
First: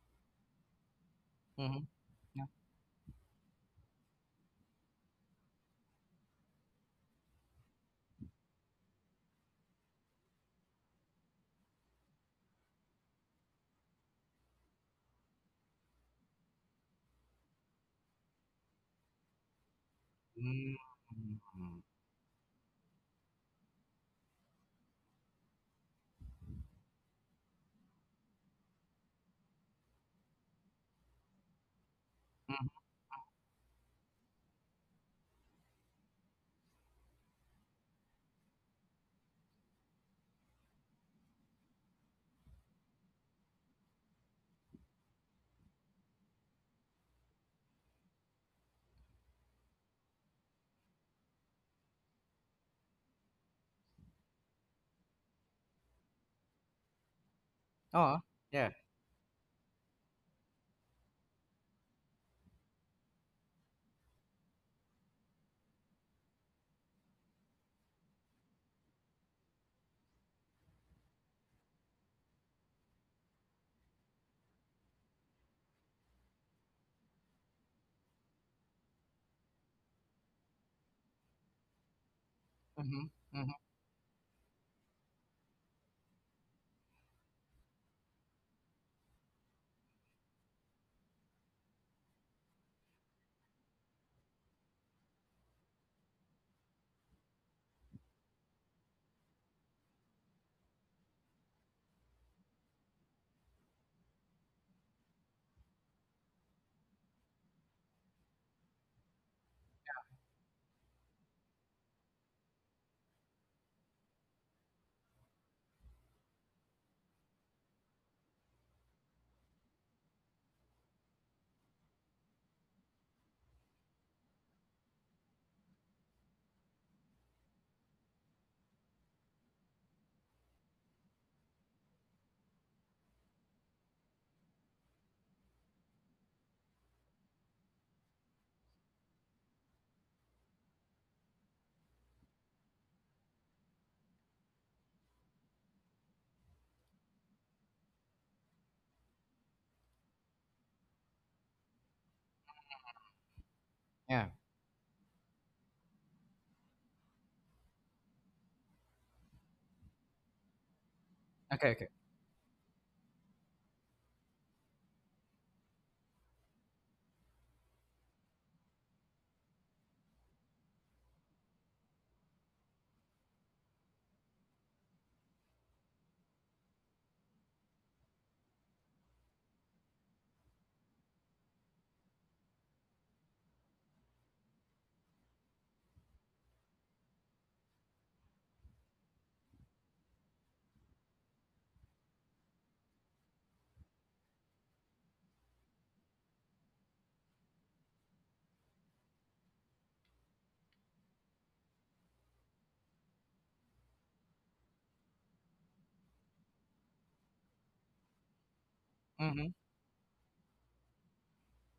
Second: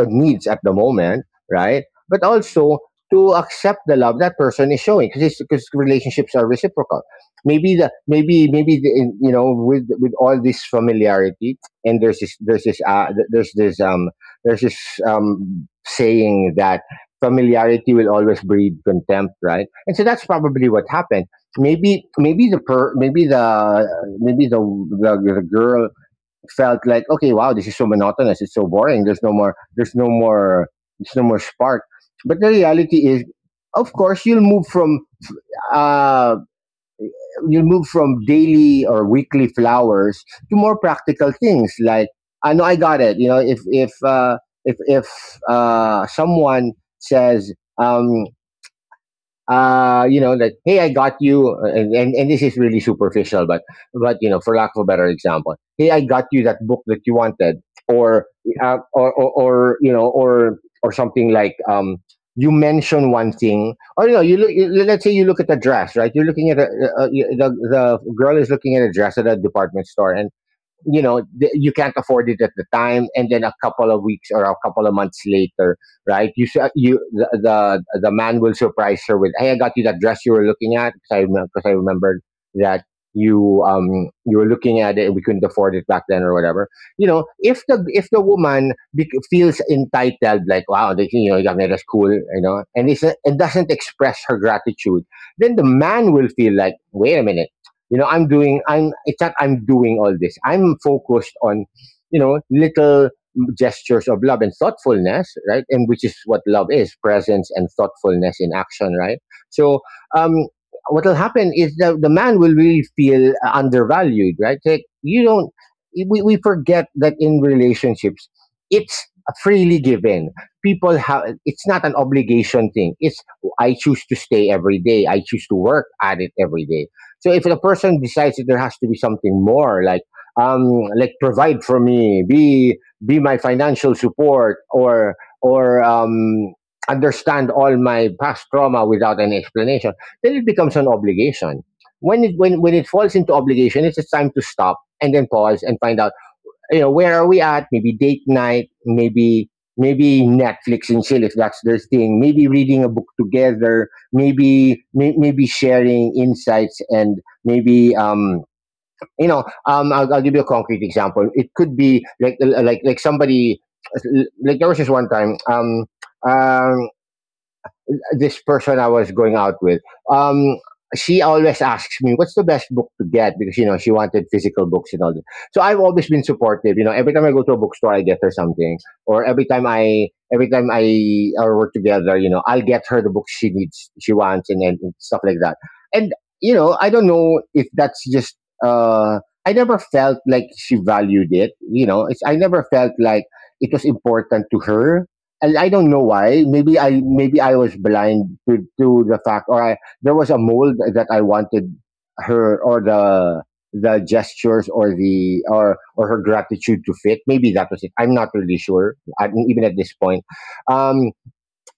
needs at the moment, right, Mm-hmm. but Yeah. also to accept the love that person is showing, because relationships are reciprocal. Maybe the maybe maybe the, in- You know, with all this familiarity, and there's this, there's this saying that familiarity will always breed contempt, right? And so that's probably what happened. Mm-hmm. Maybe maybe the per maybe the maybe the girl felt like, okay, wow, this is so monotonous, it's so boring, there's no more spark. But the Mm-hmm. reality is, of course you'll move from, uh, daily or weekly flowers to more practical things, like, I know, I got it, you know. If someone says, you know, like, hey, I got you, and and this is really superficial, but you know, for lack of a better example, hey, I got you that book that you wanted, Oh, or yeah. You know, or something like, you mention one thing, or, you know, you look, let's say you look at the dress, right, you're looking at the girl is looking at a dress at a department store, and you know, you can't afford it at the time, and then a couple of weeks or a couple of months later, right, you s- you the the man will surprise her with, hey, I got you that dress you were looking at, because I, remembered that Mm-hmm. Mm-hmm. you, you were looking at it and we couldn't afford it back then, or whatever. You know, if the woman bec feels entitled, like, wow, they, you know, you got me, that's cool, you know, and it's and doesn't express her gratitude, then the man will feel like, wait a minute. You know, I'm doing, it's not, I'm doing all this. I'm focused on, you know, little gestures of love and thoughtfulness, right? And which is what love is: presence and thoughtfulness in action, right? So, um, what will happen is that the man will really feel undervalued, right? Like, you don't, we forget that in relationships, it's freely given. People have, it's not an obligation thing. It's, "Oh, I choose to stay every day. I choose to work at it every day." So if the person decides that there has to be something more, like, like, provide for me, be my financial support, or or um, understand all my past trauma without any explanation, then it becomes an obligation. When it falls into obligation, it's just time to stop and then pause and find out, you know, where are we at. Maybe date night, maybe Netflix and chill if that's their thing, maybe reading a book together, Yeah. maybe sharing insights, and maybe, you know, I'll give you a concrete example. It Okay. could Okay. be like, somebody, like there was this one time, um this person I was going out with, um, she always asks me, "What's the best book to get?" Because, you know, she wanted physical books and all that. So I've always been supportive. You know, every time I go to a bookstore, I get her something, or every time I, or work together, you know, I'll get her the books she needs, she wants, and stuff like that. And, you know, I don't know if that's just. Uh, I never felt like she valued it. You know, it's, I never felt like it was important to her, and I don't know why. Maybe I was blind to, the fact, or I, there was a mold that I wanted her, or the gestures, or the or her gratitude to fit. Maybe that was it. I'm not really sure. I, Mm-hmm. even at this point, um,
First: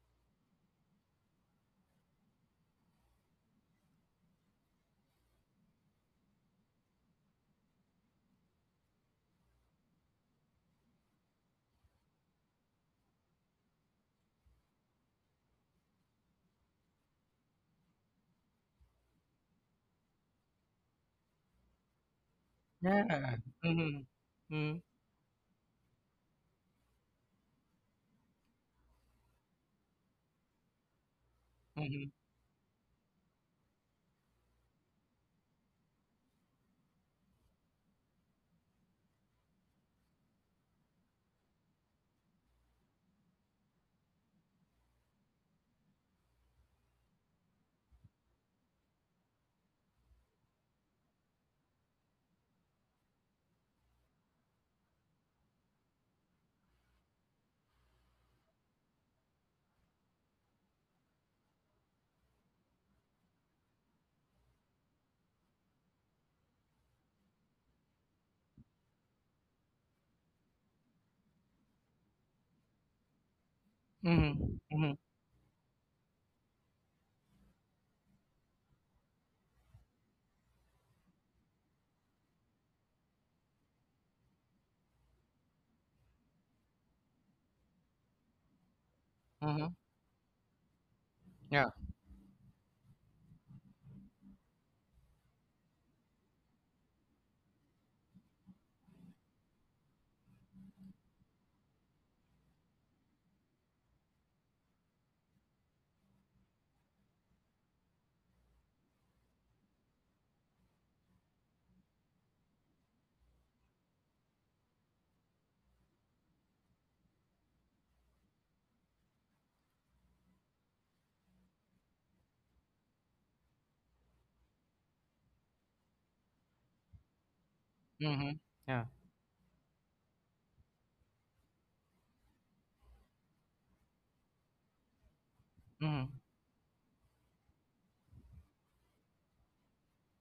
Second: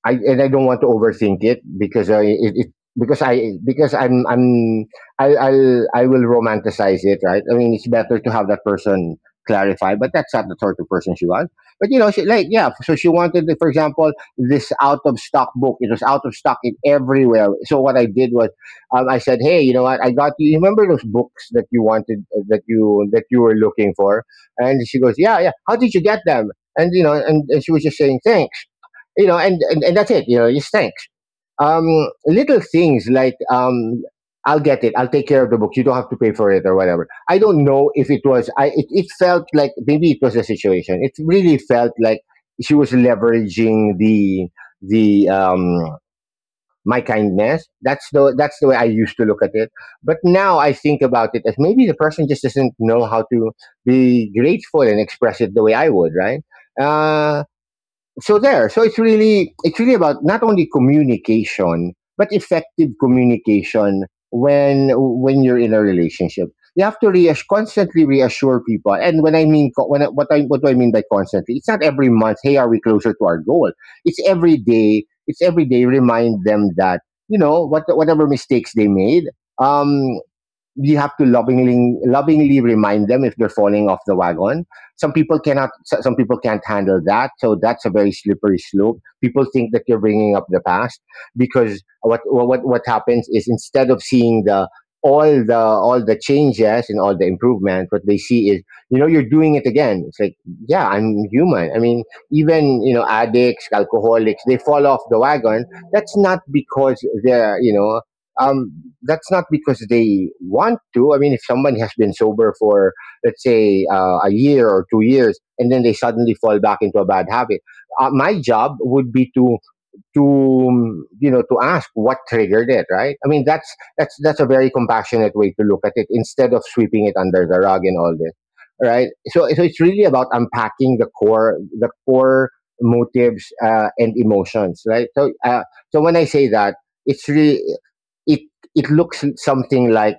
I don't want to overthink it, because I I will romanticize it, right? I mean, it's better to have that person clarify, but that's not the sort of person she was. But you know, she, like, yeah, so she wanted, for example, this out of stock book. It was out of stock in everywhere. So what I did was, I said, hey, you know what? I got you. You remember those books that you wanted, that you Yeah. Were looking Mm-hmm. for? Mm-hmm. And she goes, yeah, yeah, how did you get them? And you know, and she was just saying, thanks, you know, and that's it. You know, just thanks. Um, Mm-hmm. Little things, like, I'll get it, I'll take care of the book, you don't have to pay for it, or whatever. I don't know if it was, I, it felt like, maybe it was the situation. It really felt like she was leveraging the my kindness. That's the, way I used to look at it. But now I think about it as, maybe the person just doesn't know how to be grateful and express it the way I would. Right. Uh, so there, it's really, about not only communication, but effective communication. When you're in a relationship, you have to reassure, constantly reassure people. And when I mean co- when I what do I mean by constantly? It's not every month, hey, are we closer to our goal. It's Mm-hmm. every Mm-hmm. day, remind them that, you know what, whatever mistakes they made, um you have to lovingly, remind them if they're falling off the wagon. Some people can't handle that, so that's a very slippery slope, people think Mm-hmm. that you're bringing up the past. Yeah. Because what happens is, instead of seeing the all the all the changes and all the improvement, what they see is, you know, you're doing it again. It's like, yeah, I'm human. I mean, even, you know, addicts, alcoholics, they fall off the wagon. That's not because they're, you know, um, that's not because they want to. I mean, if someone has been sober for, let's say, a year or 2 years, and then they suddenly fall back into a bad habit, my job would be to to ask what triggered it, right? I mean, that's a very compassionate way to look at it instead of sweeping it under the rug and all Mm-hmm. this, Yeah. right? So it's really about unpacking the core motives and emotions, right? So Mm-hmm. when I say that it's really it it looks something like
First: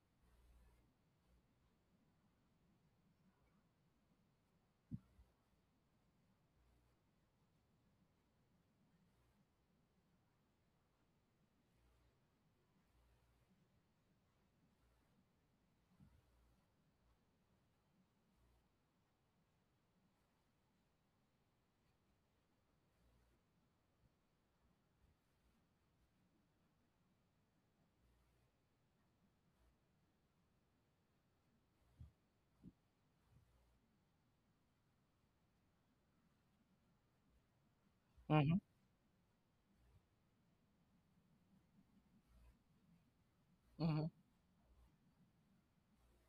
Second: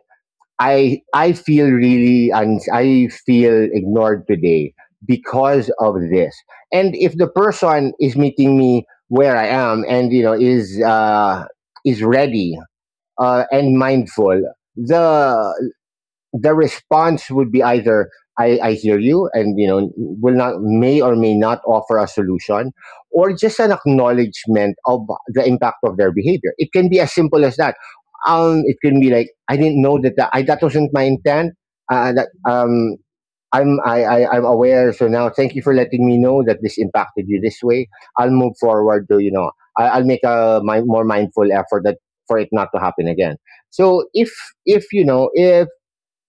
I feel really and I feel ignored today because of this. And if the person is meeting me where I am and you know is ready and mindful, the the response would be either I hear you and you know will not may or may not offer a solution or just an acknowledgement of the impact of their behavior. It can be as simple as that. It can be like I didn't know that, that I that wasn't my intent. Uh, that um i'm I, I i'm aware, so now thank you for letting me know that this impacted you this way. I'll move Mm-hmm. forward to you know I, I'll make a more mindful effort that for it not to happen again. Mm-hmm. So if if you know if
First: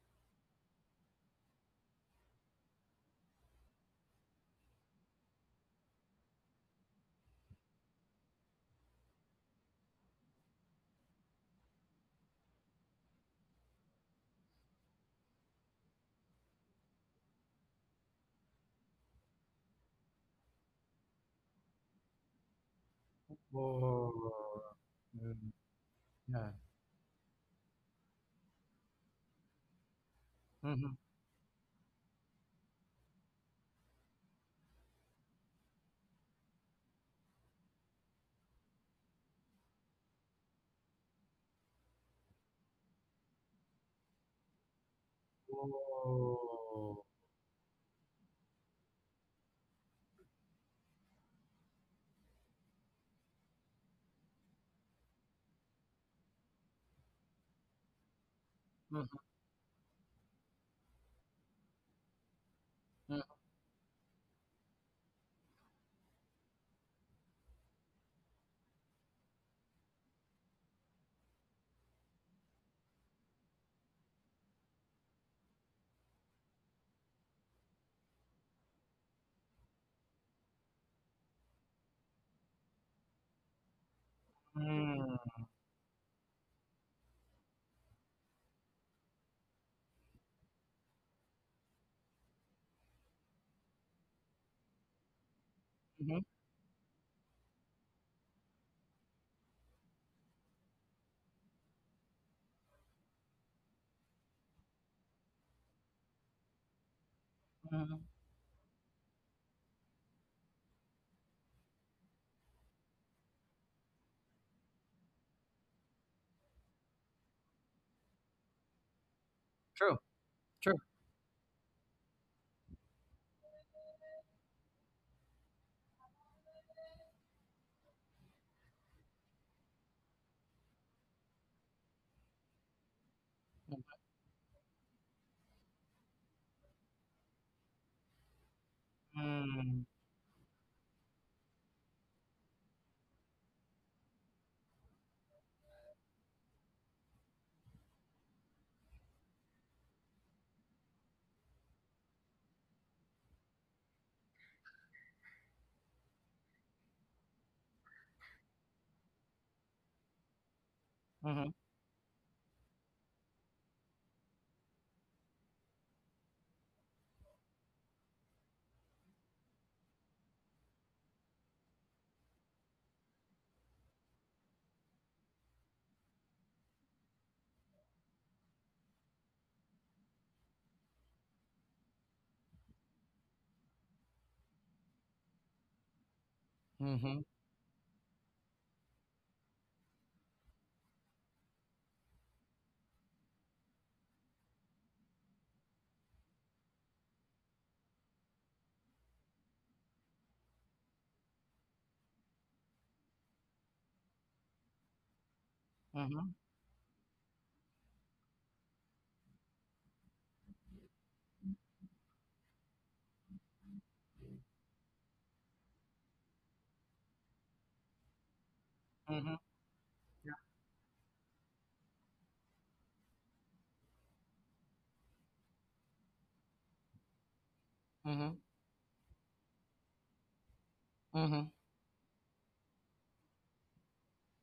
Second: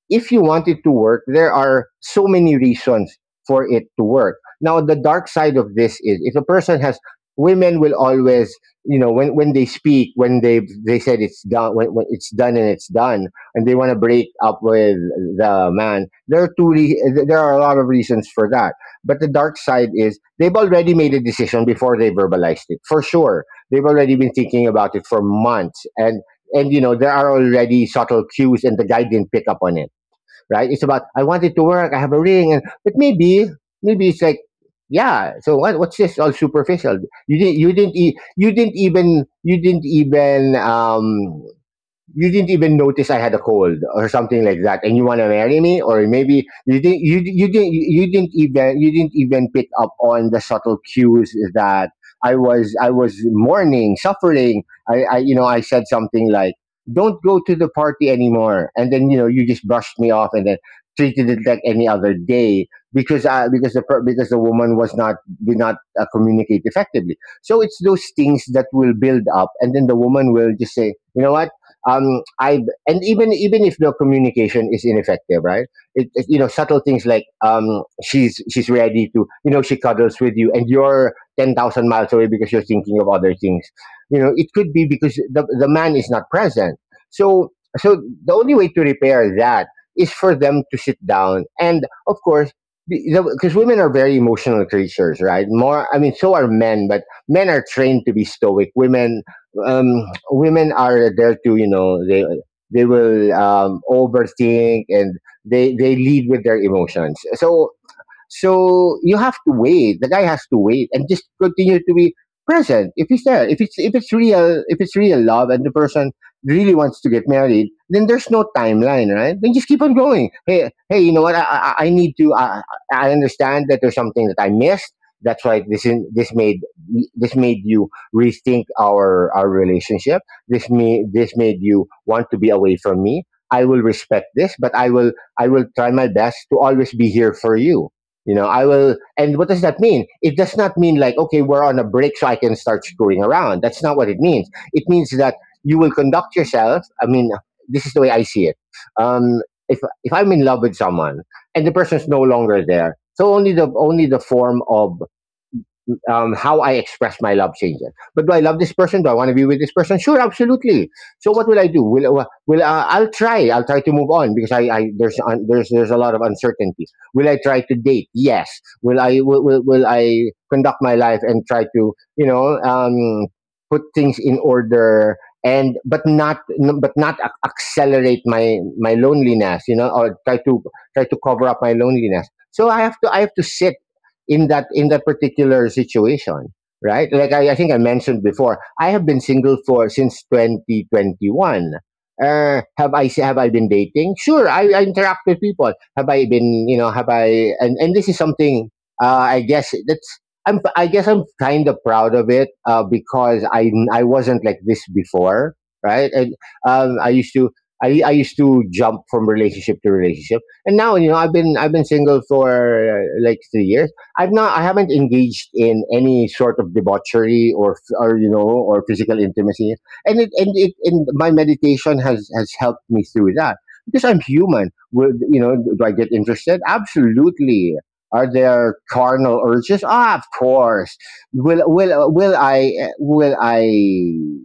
if you want it to work, there are so many reasons for it to work. Now, the dark side of this is if a person has, women will always, you know, when they speak, when they said it's done, when it's done, and they want to break up with the man. There are a lot of reasons for that. But the dark side is they've already made a decision before they verbalized it. For sure, they've Whoa. already been thinking about it for Mm, months, and yeah. and you know there are already subtle cues, and the guy didn't pick up on it, right? It's Mm-hmm. about I want it to work. I have a ring, and but maybe maybe it's like yeah. So what, what's this all superficial? You didn't even you didn't even notice I had a cold or something like that, and you want to marry me? Or maybe you didn't Whoa. you you didn't you didn't even you didn't even pick up on the subtle cues that I was mourning, suffering. I, you know I said something like, "Don't go to the party anymore," and then you Mm-hmm. know you just brushed me off and then treated it like any other day because the woman was not did not communicate effectively. So it's those things that will build up, and then the woman will just say, you know what? I and even even if the communication is ineffective, right? You know, subtle things like she's ready to you know she cuddles with you and you're 10,000 miles away because you're thinking of other things. You know, it could be because Mm-hmm. the man is not present. So so the only way to repair that is for them to sit down. And of course, because women are very emotional creatures, right? More, I mean, so are men, but men are trained to be stoic. Women are there to, you know, they will overthink, and they lead with their emotions. So Mm-hmm. so you have to wait. The guy has to wait and just continue to be present. If he's there, if it's real love, and the person really wants to get married, then there's no timeline, right? Then just keep on True. going. True. You know what? I need to. I understand that there's something that I missed. That's why this made you rethink our relationship. This made you want to be away from me. I will respect this, but I will try my best to always be here for you. You know, I will. And what does that Mm-hmm. mean? It does not mean like, okay, we're on a break, so I can start screwing around. That's not what it means. It means that you will conduct yourself. I mean, this is the way I see it. Um, if I'm in love with someone and the person's no longer there, so only the form of how I express my love changes. But do I love this person? Do I want to be with this person? Sure, absolutely. So what Mm-hmm. will I do? Will I'll try. I'll try to move on because I, there's there's a lot of uncertainty. Will I try to date? Yes. Will I conduct my life and try to, you know, put things in order, and but not accelerate my loneliness, you know, or try to try to cover up my loneliness. So I have to sit in that particular situation, right? Mhm, Like, I think I mentioned before, I have been single for since 2021. Have I, have I been dating? Sure. I interact with people. Have I been, you know, and this is something uh, i guess that's I guess I'm kind of proud of it, because I wasn't like this before, right? And mhm, um, i used to I used to jump from relationship to relationship, and now, you know, I've been single for like 3 years. I haven't engaged in any sort of debauchery, or, you know, or physical mhm, intimacy, and my meditation has helped me through that because I'm human. Would, you know, do I get interested? Absolutely. Are mhm, there carnal urges? Ah, of course. mhm, Will will will I will I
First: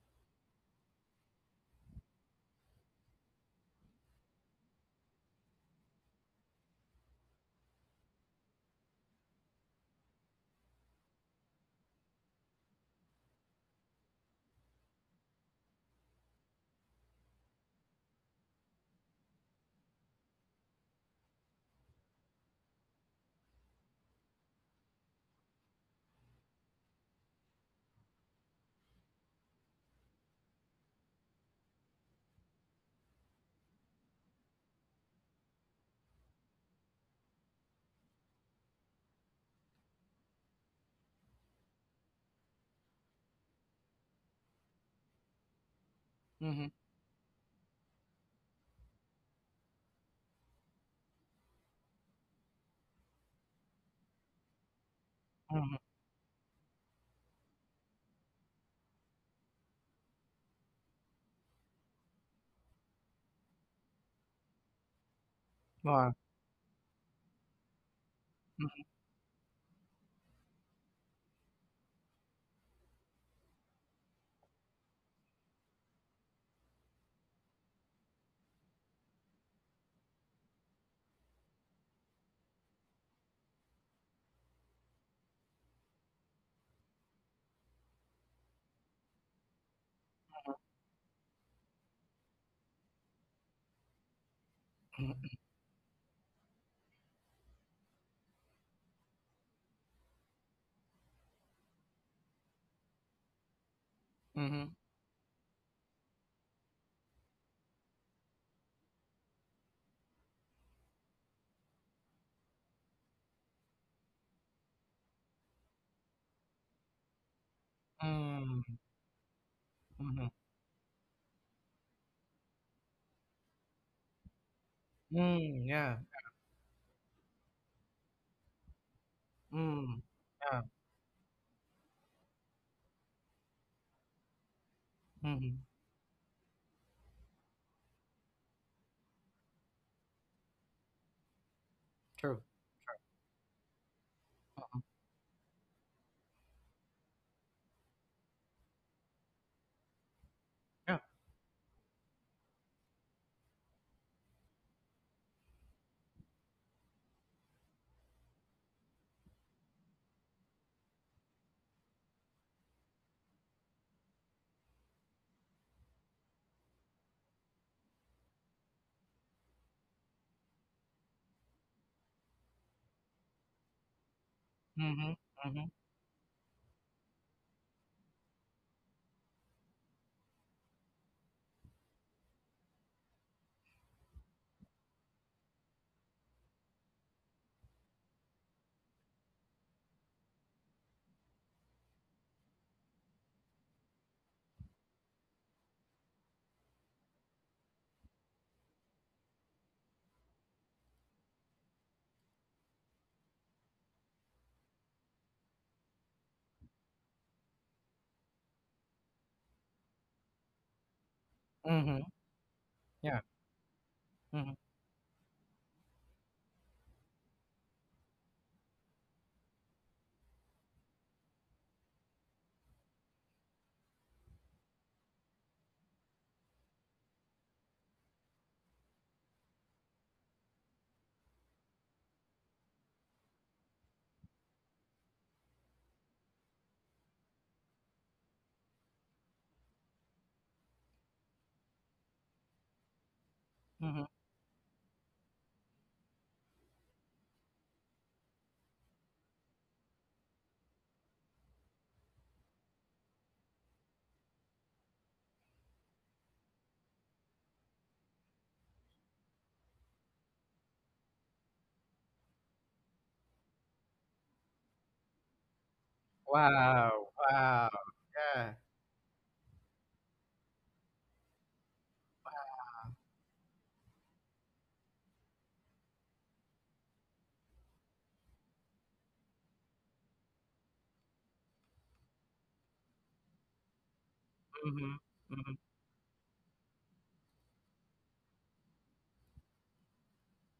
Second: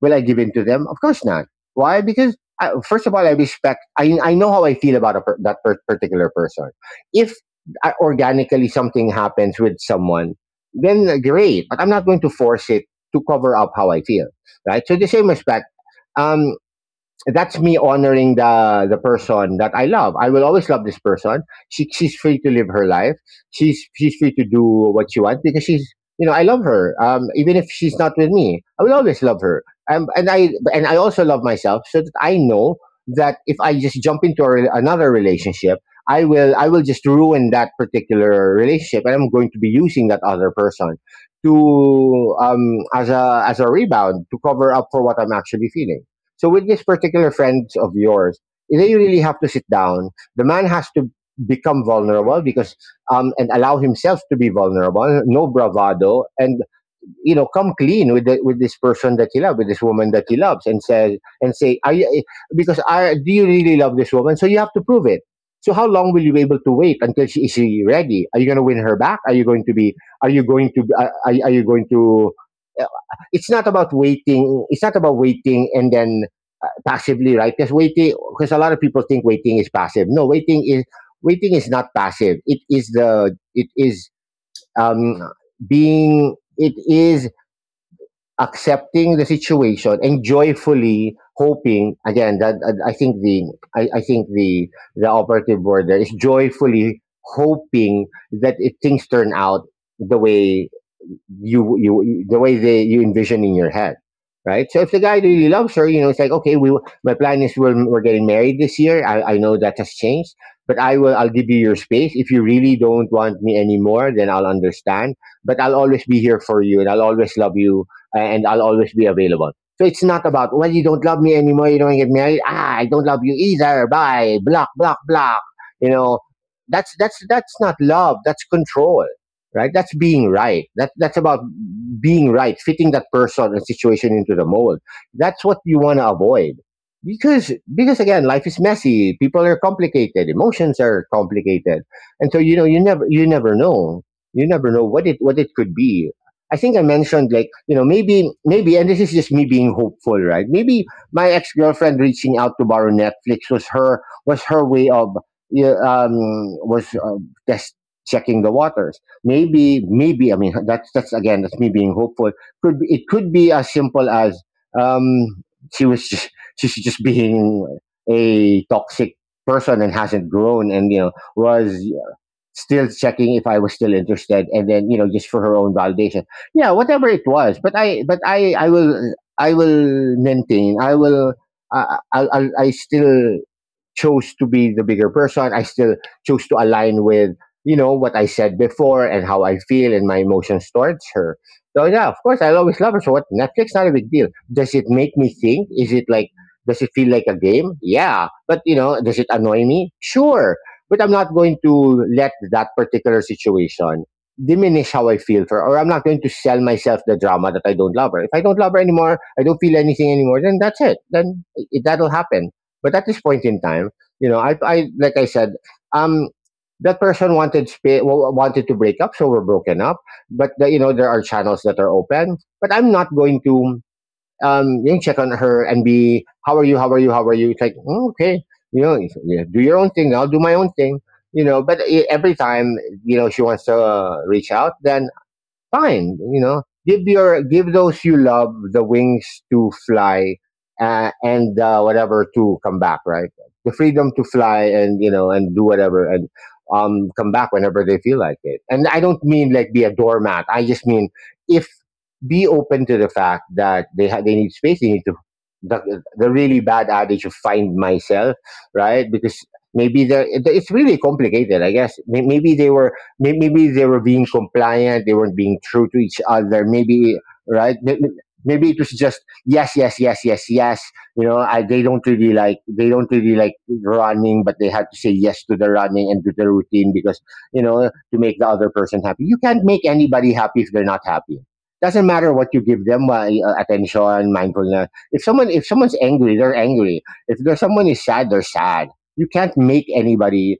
Will I give in to them? Of course not. Why? Because I, first of all, I respect. I know how I feel about that particular person. If organically something happens with someone, then great. But I'm not going to force it to cover up how I feel, right? So the same respect. Um, that's me honoring the person that I love. I will always love this person. She's free to live her life. She's free to do what she wants because she's, you know, I love her. Even if she's not with me, I will always love her. And I also love myself so that I know that if I just jump into another relationship, I will just ruin that particular relationship, and I'm going to be using that other person to as a rebound to cover up for what I'm actually feeling. So with mhm, these particular friends of yours, they really have to sit down. The man has to become vulnerable, because and allow himself to be vulnerable, no mhm. bravado, and you know come clean with with this person that he loves, with this woman that he loves, and say, "Are you, because I, do you really love this woman?" So you have to prove it. So how long Wow. will you be able to wait until she ready? Are you going to win Mhm, her back? Are you going to be? Are you going to? Are you going to? uh, It's not about waiting. It's not about waiting and then passively, right? Because waiting, because a lot of people think waiting is passive. No, waiting is not passive. It is the it is um, being it is accepting the situation and joyfully hoping again that I think the I think the operative word there is joyfully hoping that things turn out the way you you the way they you envision in your head, mhm, right? mhm, So if the guy really loves her, you know, it's like, okay, we my plan is we're getting married this year. I know that has changed, but I'll give you your space. If you really don't want me anymore, then I'll understand. But I'll always be here for you, and I'll always love you, and I'll mhm, always be available. So it's not mhm, about, well, you don't love me anymore, you don't get married. Ah, I don't love you either. Bye, block, block, block. You yeah, know, that's that's not love. That's control, right? That's mm, being yeah, right. That that's about being right, fitting that person and situation into the mold. That's what mhm, you want to avoid. Because again, life is messy. People are complicated. Emotions are complicated, and so true, you never know. You never know what it could be. I think I mentioned maybe and this is just me being hopeful, right? Maybe yeah, my ex girlfriend reaching out to borrow Netflix was her way of yeah, um was just checking the waters. Maybe, that's me being hopeful. Could be, it could be as simple as um she was just, she's just being a toxic person and hasn't grown, and was still checking if I was still interested, and then mhm, just for her mhm, own validation. Yeah, whatever it was, but I will, I will maintain, I will I still chose to be the bigger person. I still chose to align with, what I said before and how I feel and my emotions towards her. So yeah, of course, I'll always love her. So what? Netflix, not a big deal. Does it make me think? Is it like? Does it feel like a game? Yeah, but does it annoy me? Sure, but I'm not going to let that particular situation diminish how I feel for, or I'm not going to sell myself the drama that I don't love her. If I don't love her anymore, I don't feel anything anymore, then that's it. Then mhm, that'll happen. But at this yeah, point in time, mhm, I like I said, um, that person wanted to break up, so we're broken up. But the, there are channels that are open. But I'm not going to check on her and be how are you, how are you, how are you. It's like "Mm, okay, it's- yeah, do your own thing. I'll do my own thing. But every time she wants to reach out, then fine. Give your, give those you love the wings to fly and whatever, to come back, right? The mhm. freedom to fly and and do whatever, and come back whenever they feel like it. And I don't mean like be a doormat, I just mean, if, be open to the fact that they need space, they need to, the really bad adage of find myself, right? Because maybe it's really complicated, I guess. Maybe they were, maybe they were being compliant, they weren't being true to each other. Wow, Maybe, wow, right? Yeah, Maybe it was just yes, yes, yes, yes, yes. They don't really like, they don't really like running, but they had to say yes to the running and to the routine because to make the other person happy. You can't make anybody happy if they're not happy. Doesn't matter what you give them: attention, mindfulness. mhm, If mhm, someone's angry, they're angry. If there's someone is sad, they're sad. You can't make anybody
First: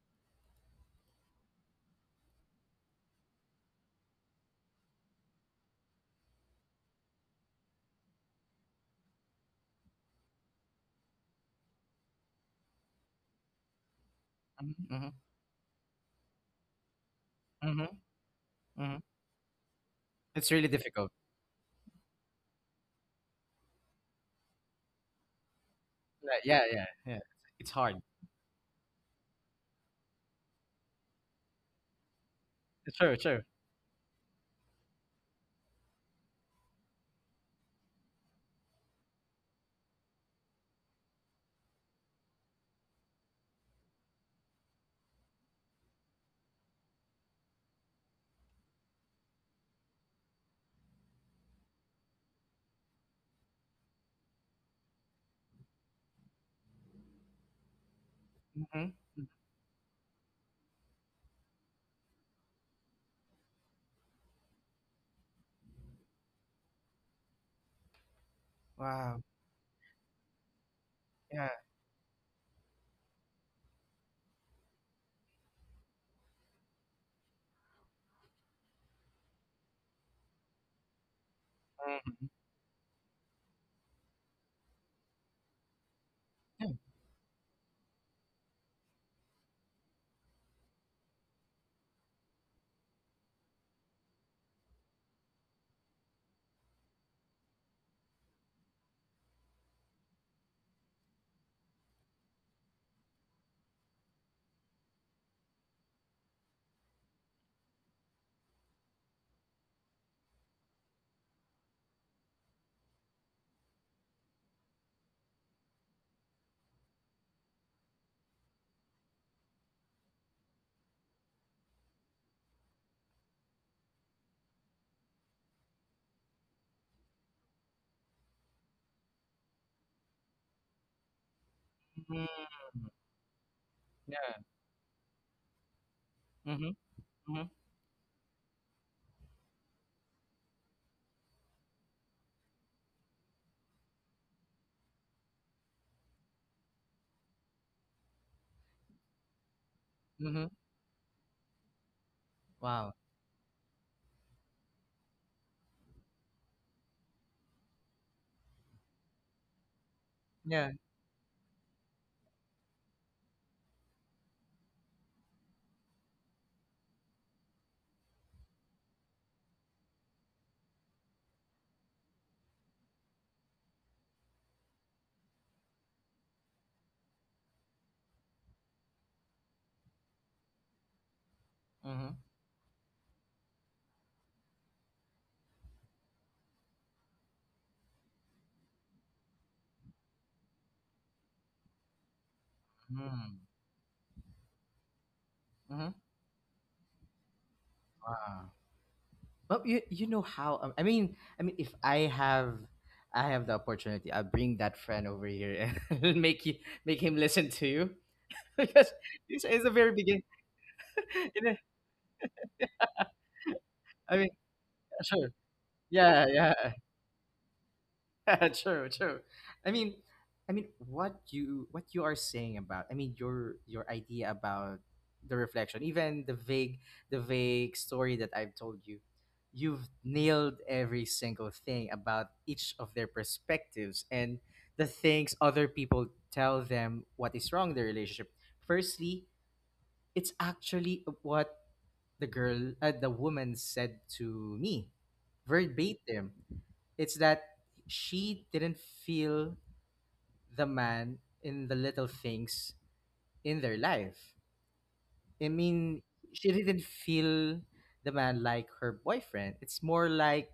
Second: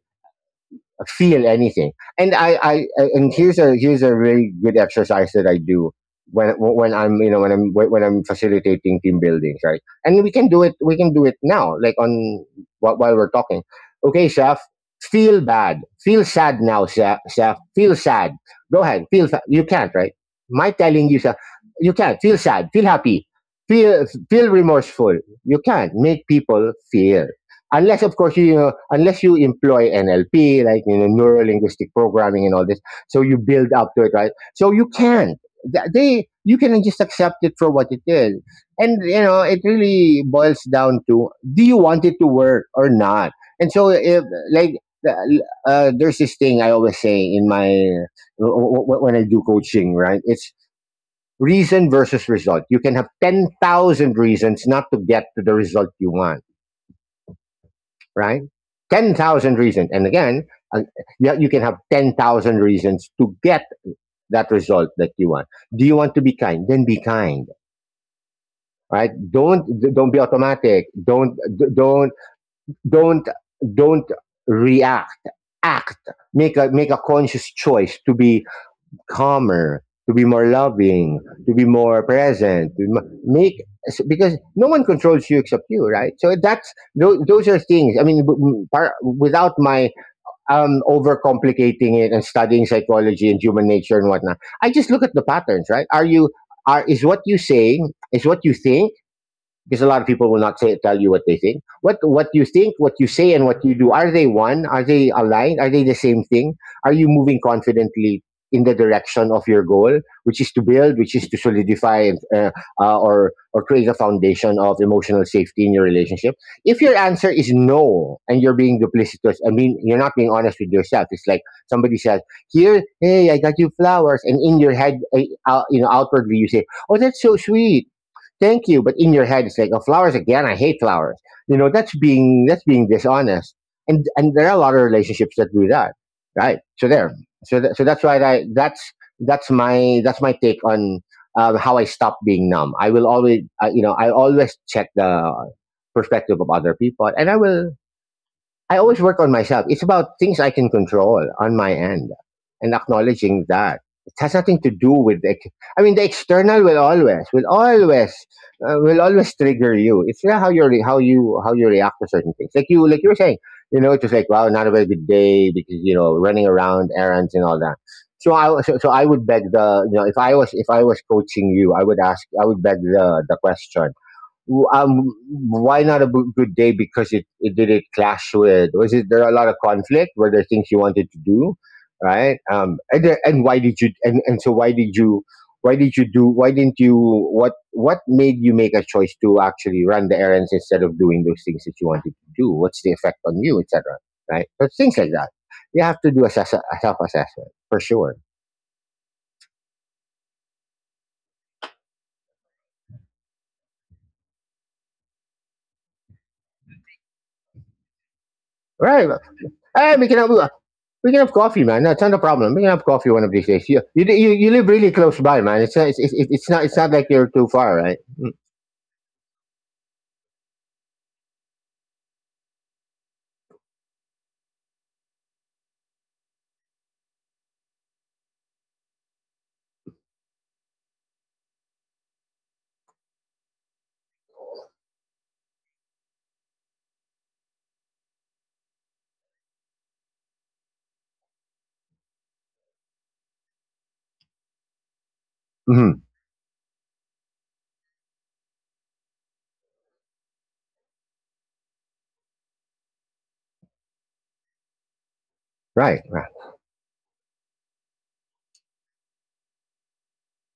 feel anything. And I, I, and here's a, here's a really good exercise that I do when, I'm when I'm facilitating team buildings, right? And we can do it. We can do it now, like on, while, we're talking. Okay, Shaf, mhm, mhm, feel bad. Feel sad now, Shaf. Shaf, mhm, feel sad. Go mhm. ahead. You can't, right? It's really My telling difficult. you, Shaf, you can't feel sad. Feel happy. Feel, feel remorseful. You can't make Yeah, yeah, people yeah, yeah. feel, It's hard. unless of course unless you employ NLP, like neuro linguistic programming and all this. It's true, So you true. build up to it, right? So you can, Th- they you can just accept it for what it is. And it really boils down to do you want it to work or not. And so if, like, there's this thing I always say in my when I do coaching, right? It's reason versus result. You can have 10,000 reasons not to get to the result you want, right? Mhm. 10,000 reasons. And again, uh, yeah, you can have 10,000 reasons to get that result that you want. Do you want to be kind? Then be kind, right? Wow. Don't be automatic. Yeah. don't, don't, don't react. Act. Make a, make a conscious choice to be calmer, to be more loving, to be more Mhm. present, make, because no one controls you except you, right? So Yeah. that's those are things. I mean, without my overcomplicating it and studying psychology and human nature and whatnot, I just look at the patterns, right? Are you are is what you say, is what you think, because a lot of people will not say, tell you what they think. What you think, what you say, and what you do, are they one? Are they aligned? Are they the same thing? Are you moving confidently in the direction of your goal, which is to build, which is to solidify and, or create a foundation of emotional safety in your relationship? If your answer is no, and you're being duplicitous, I mean, you're not being honest with yourself. It's like somebody says, "Here, hey, I got you flowers," and in your head, outwardly you say, "Oh, that's so sweet, thank you," but in your head it's like, oh, flowers again. I hate flowers. You know, that's being, Mhm. that's being dishonest. And, Yeah. there are a lot of relationships that do that, right? Mhm. So there, Mhm. so that, so that's why I, that's my take on how I stop being numb. I will always, I always check the perspective of other people, and I always work on myself. It's about things Mhm. I can control on my end and Wow. acknowledging that. It has nothing to do with the, I mean, the external will always, will always, will always trigger you. It's not how you Yeah. How you react to certain things. Like you were saying, it's just like wow, not a very good day because running around errands and all that. So I, so I would beg the, if I was, coaching you, I would ask, I would beg the question, w- um, why not a good day? Because it did, it clash with, was it, there are a lot of conflict? Were there things you wanted to do, Mhm. right? And and why did you, and so why did you, why did you do why didn't you, what made you make a choice to actually run the errands instead of doing those things that you wanted to do? What's the effect on Mhm. you, etc.? Right? So things like that. You Mhm. have to do a self assessment for sure. Wow. But you know how I mean if I have the opportunity I'll bring that friend over here and make you make him listen to you because Right. it's is the very Hey, we beginning. can, we can have You know, coffee, man. That's not a problem. We can have coffee one of these days. I mean You live really close sure. by, man. It's not, Yeah, it's yeah. not, it's not like you're too far, right? true, true. I mean, what you are saying about, your idea about the reflection, even the vague story that I've told you, you've nailed every single thing about each of their perspectives and the things other people tell them what is wrong in their relationship. Firstly, it's actually what the woman said to me Mm-hmm. verbatim. It's that she didn't feel the man in the little things in their life. i Right, mean right. she didn't feel the man like her boyfriend. It's more like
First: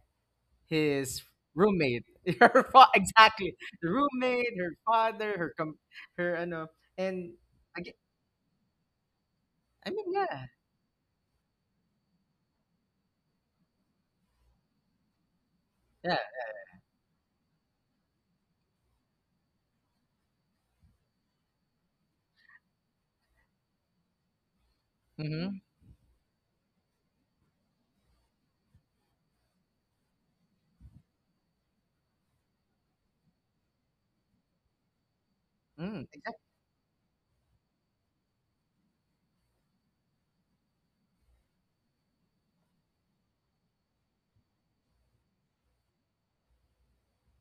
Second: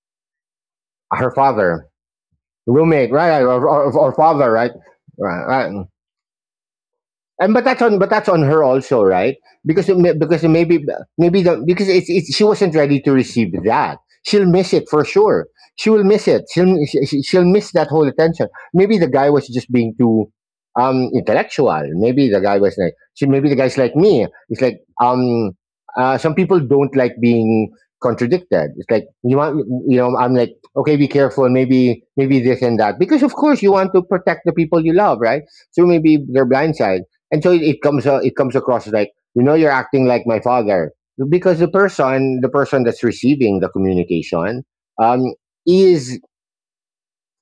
his Her father, roommate. Roommate, right? Right. Exactly, the Or roommate, father, right? her father, Right, her com- right. her ano and And but that's again. on, but that's on her also, right? Because because Yeah. it maybe, maybe the because it's she wasn't ready to receive that. She'll miss it for sure. She will Yeah. miss it. She'll miss that whole attention. Maybe the guy was just being too intellectual. Maybe the guy was like she, maybe the guy's like me. It's like Mm-hmm. Some people don't like being contradicted. It's like you want, I'm like okay, be careful, maybe, this and that, because of course you want to protect the people you love, right? So Mm, maybe exactly. they're blindsided, and so it comes, it comes across as like, you're acting like my father, because the person, that's receiving the communication, um, is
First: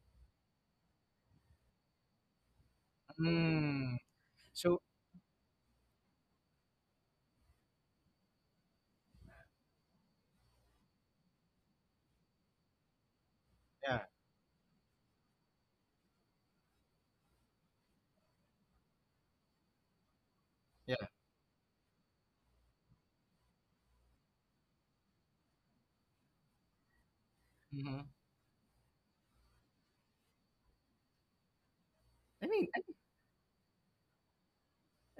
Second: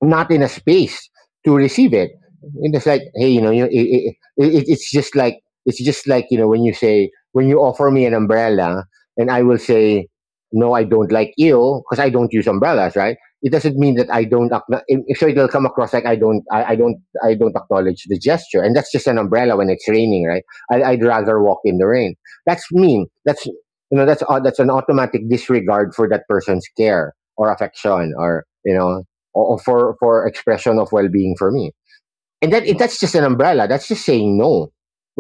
not in a space to receive it. And it's like, hey, Mm. So it's just like, it's just like, when you say, when you offer me an umbrella, and I will say, no, I don't like you because I don't use umbrellas, right? It doesn't mean yeah. that I don't. So it'll come across like I don't, I don't, I don't acknowledge the gesture, and that's just an umbrella when it's raining, right? Yeah. I'd rather walk in the rain. That's mean. That's, that's an automatic disregard for that person's care or Mhm. affection, or or for expression of well-being for me, I and that mean, I, that's just an umbrella, that's just saying no,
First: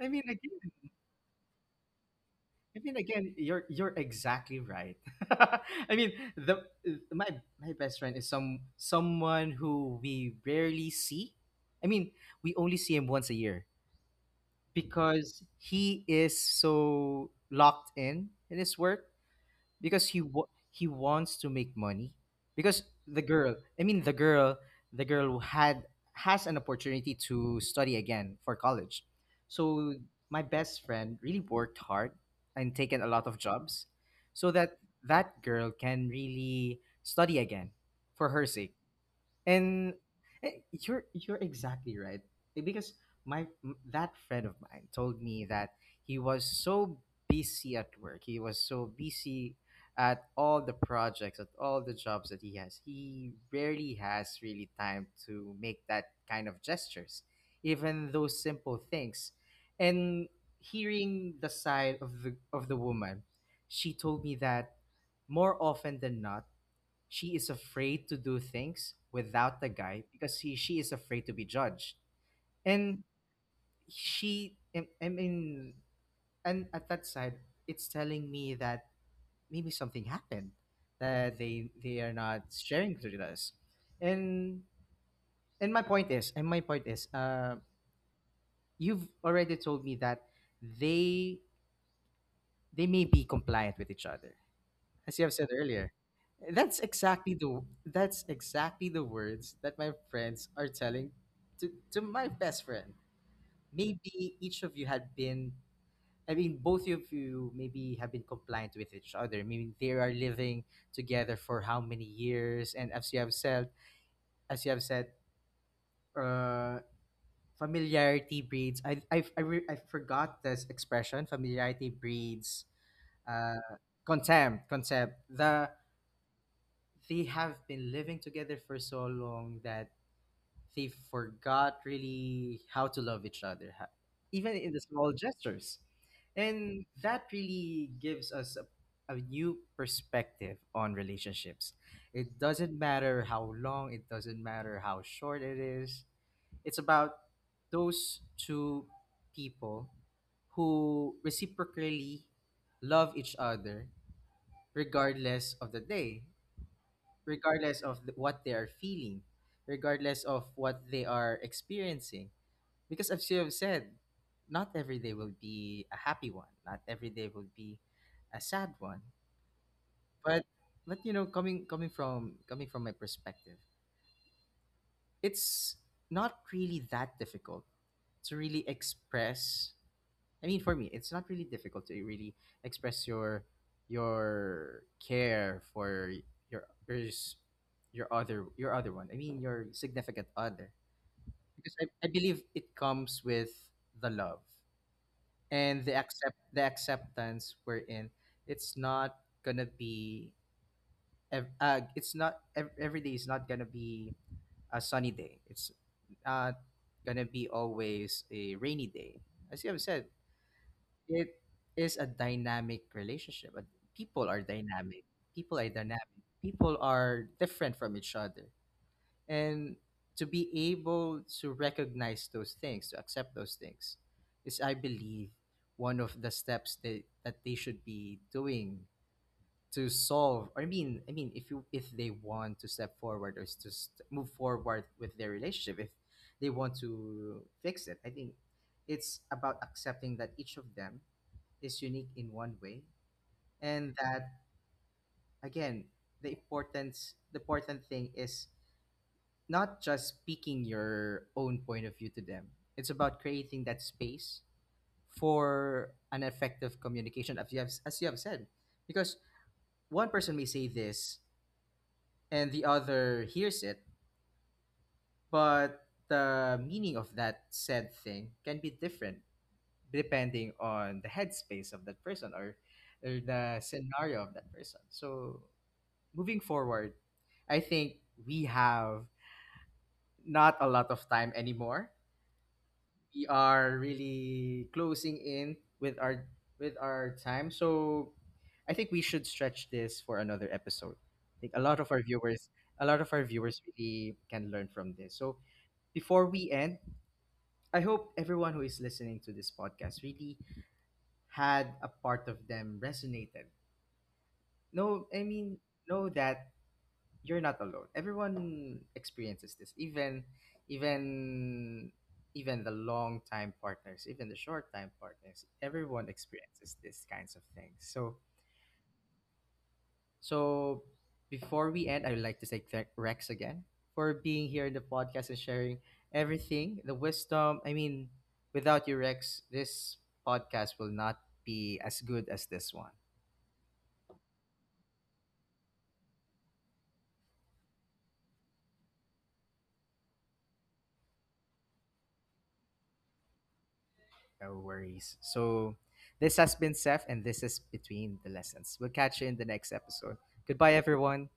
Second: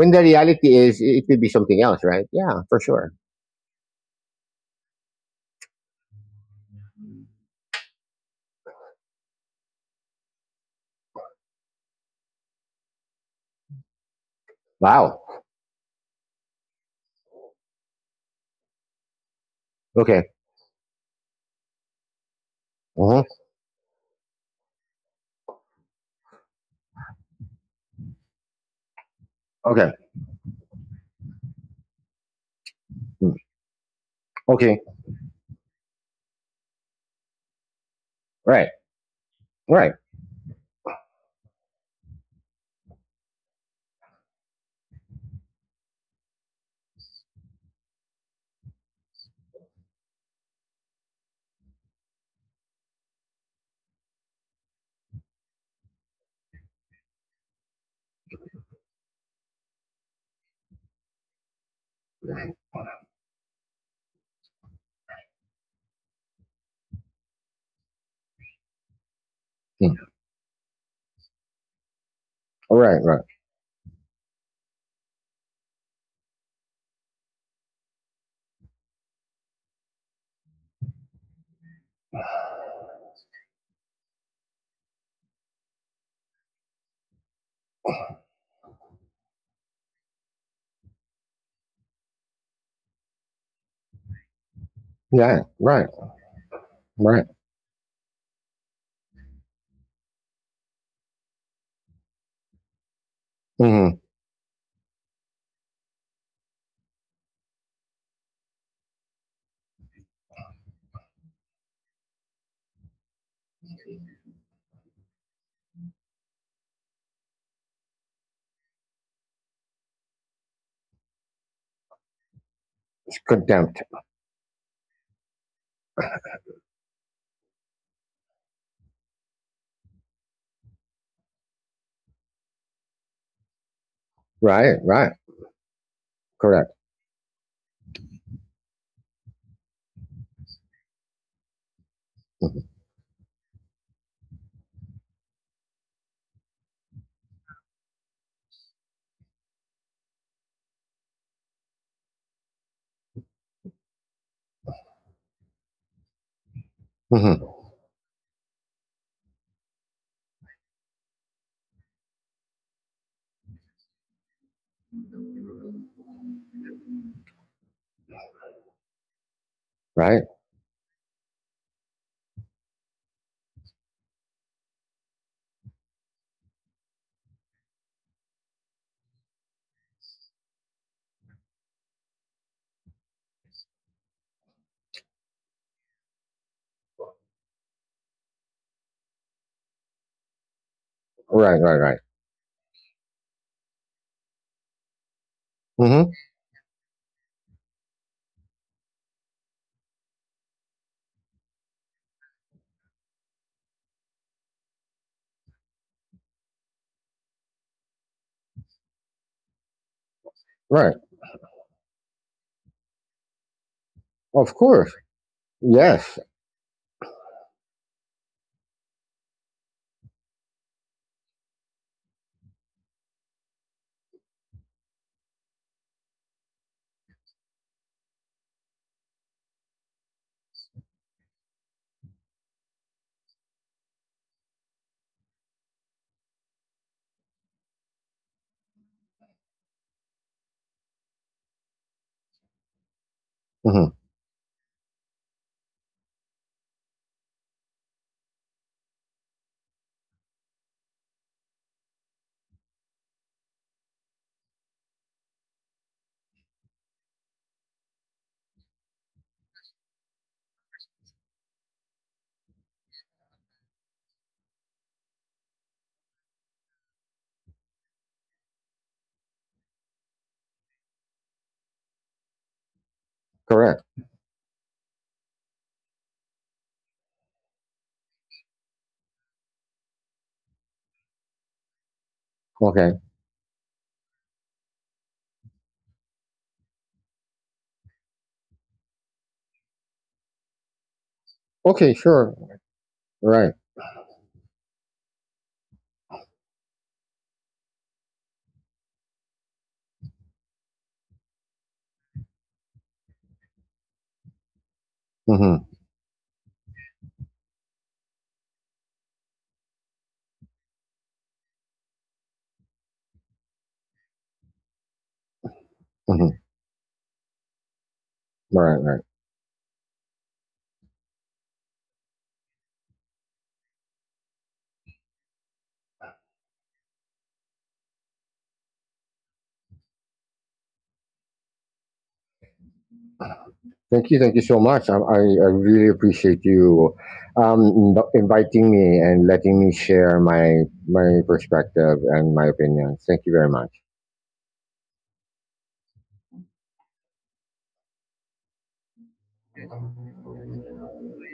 I the mean again, reality is it could be something else, right? Yeah, I for mean sure. again, you're exactly right. I mean, the my My best friend is someone who we rarely see. I mean, we only see him once a year Wow. because he is so locked in his work because Okay. He wants to make money. Because Uh-huh. The girl, the girl who had has an opportunity to study again for college. Okay. So my best friend really worked hard and taken a lot Mm. of jobs so that Okay. Girl can really study again for her Right, sake. And right. You're exactly right. Because that friend of mine told me that he was so busy at work, he was so busy at all the projects, at all the jobs that he has, he rarely has really time to make that kind of gestures, even those simple things. And hearing the side of the woman, she told me that more often than not, she is afraid to do things without the guy Mm. because she is afraid to be judged. All And right, right. she, I mean, and at that side, it's telling me that maybe something happened that they are not sharing with us. And and my point is, you've already told me that they they may be compliant with each other, as you have Yeah, said earlier. right, right. That's exactly the words that my friends are telling to my best friend. Mm-hmm. Maybe each of you had been, both of you maybe have been compliant with each other. Maybe they are living together for how many years, and as you have said, uh familiarity breeds, I forgot this expression. Familiarity breeds uh Contempt. contempt. Concept, the they have been living together for so long that they forgot really how to love each other, even in Right, the small right. gestures. Correct. And that really gives us a new perspective on relationships. It doesn't matter how long, it doesn't matter how short it is. It's about those two people who reciprocally love each other regardless of the day, Mm-hmm. regardless of what they are feeling, regardless of what they are experiencing. Because as you have said, not every day will be a happy one. Not every day will be a sad one. Right, But coming from my perspective, it's not really that difficult to really express. For me, it's not really difficult to really express your care for your your s- your other one. Your significant other, right, because right, right. I believe it comes with the love and Mm-hmm. The acceptance we're in. It's not gonna be ev- it's not ev- every day is not gonna be a sunny day. It's not gonna be always a rainy day. As you have said, Right. it is a dynamic relationship. But People are Of course. dynamic. People are dynamic. Yes. People are different from each other. And to be able to recognize those things, to accept those things, is, I believe, one of the steps that, that they should be doing to solve, or I mean if you if they want to step forward, or s- to st- move forward with their relationship. If they want to fix it, I think it's about accepting that each of them is unique in one way. And Mm-hmm. that, again, the important thing is not just speaking your own point of view to them, it's about creating that space for an effective communication, as you have said, because one person may say this and the other hears it, but the meaning of that said thing can be different depending on the headspace of that person, or the Correct. scenario of that person. So moving forward, I think we have not a lot of time anymore. Okay, We are really closing in with our time. So I think we should stretch this for another episode. I think okay, sure. A lot of our Right. viewers really can learn from this. So before we end, I hope everyone who is listening to this podcast really had a part of them resonated. No, I mean, Mm-hmm. know that you're not alone. Everyone experiences this, even even even the long time partners, even the short time partners. Everyone Mm-hmm. experiences these kinds of things. So Right, right. so before we end, I would like to say thank Rex again for being here in the podcast and sharing everything, the wisdom. I mean, without you, Rex, this podcast will not be as good as this one. Thank you so much. I really appreciate you inviting me and letting me share my, my perspective and my opinions. Thank you very much. No worries. So this has been Seth, and this is Between the Lessons. We'll catch you in the next episode. Goodbye, everyone.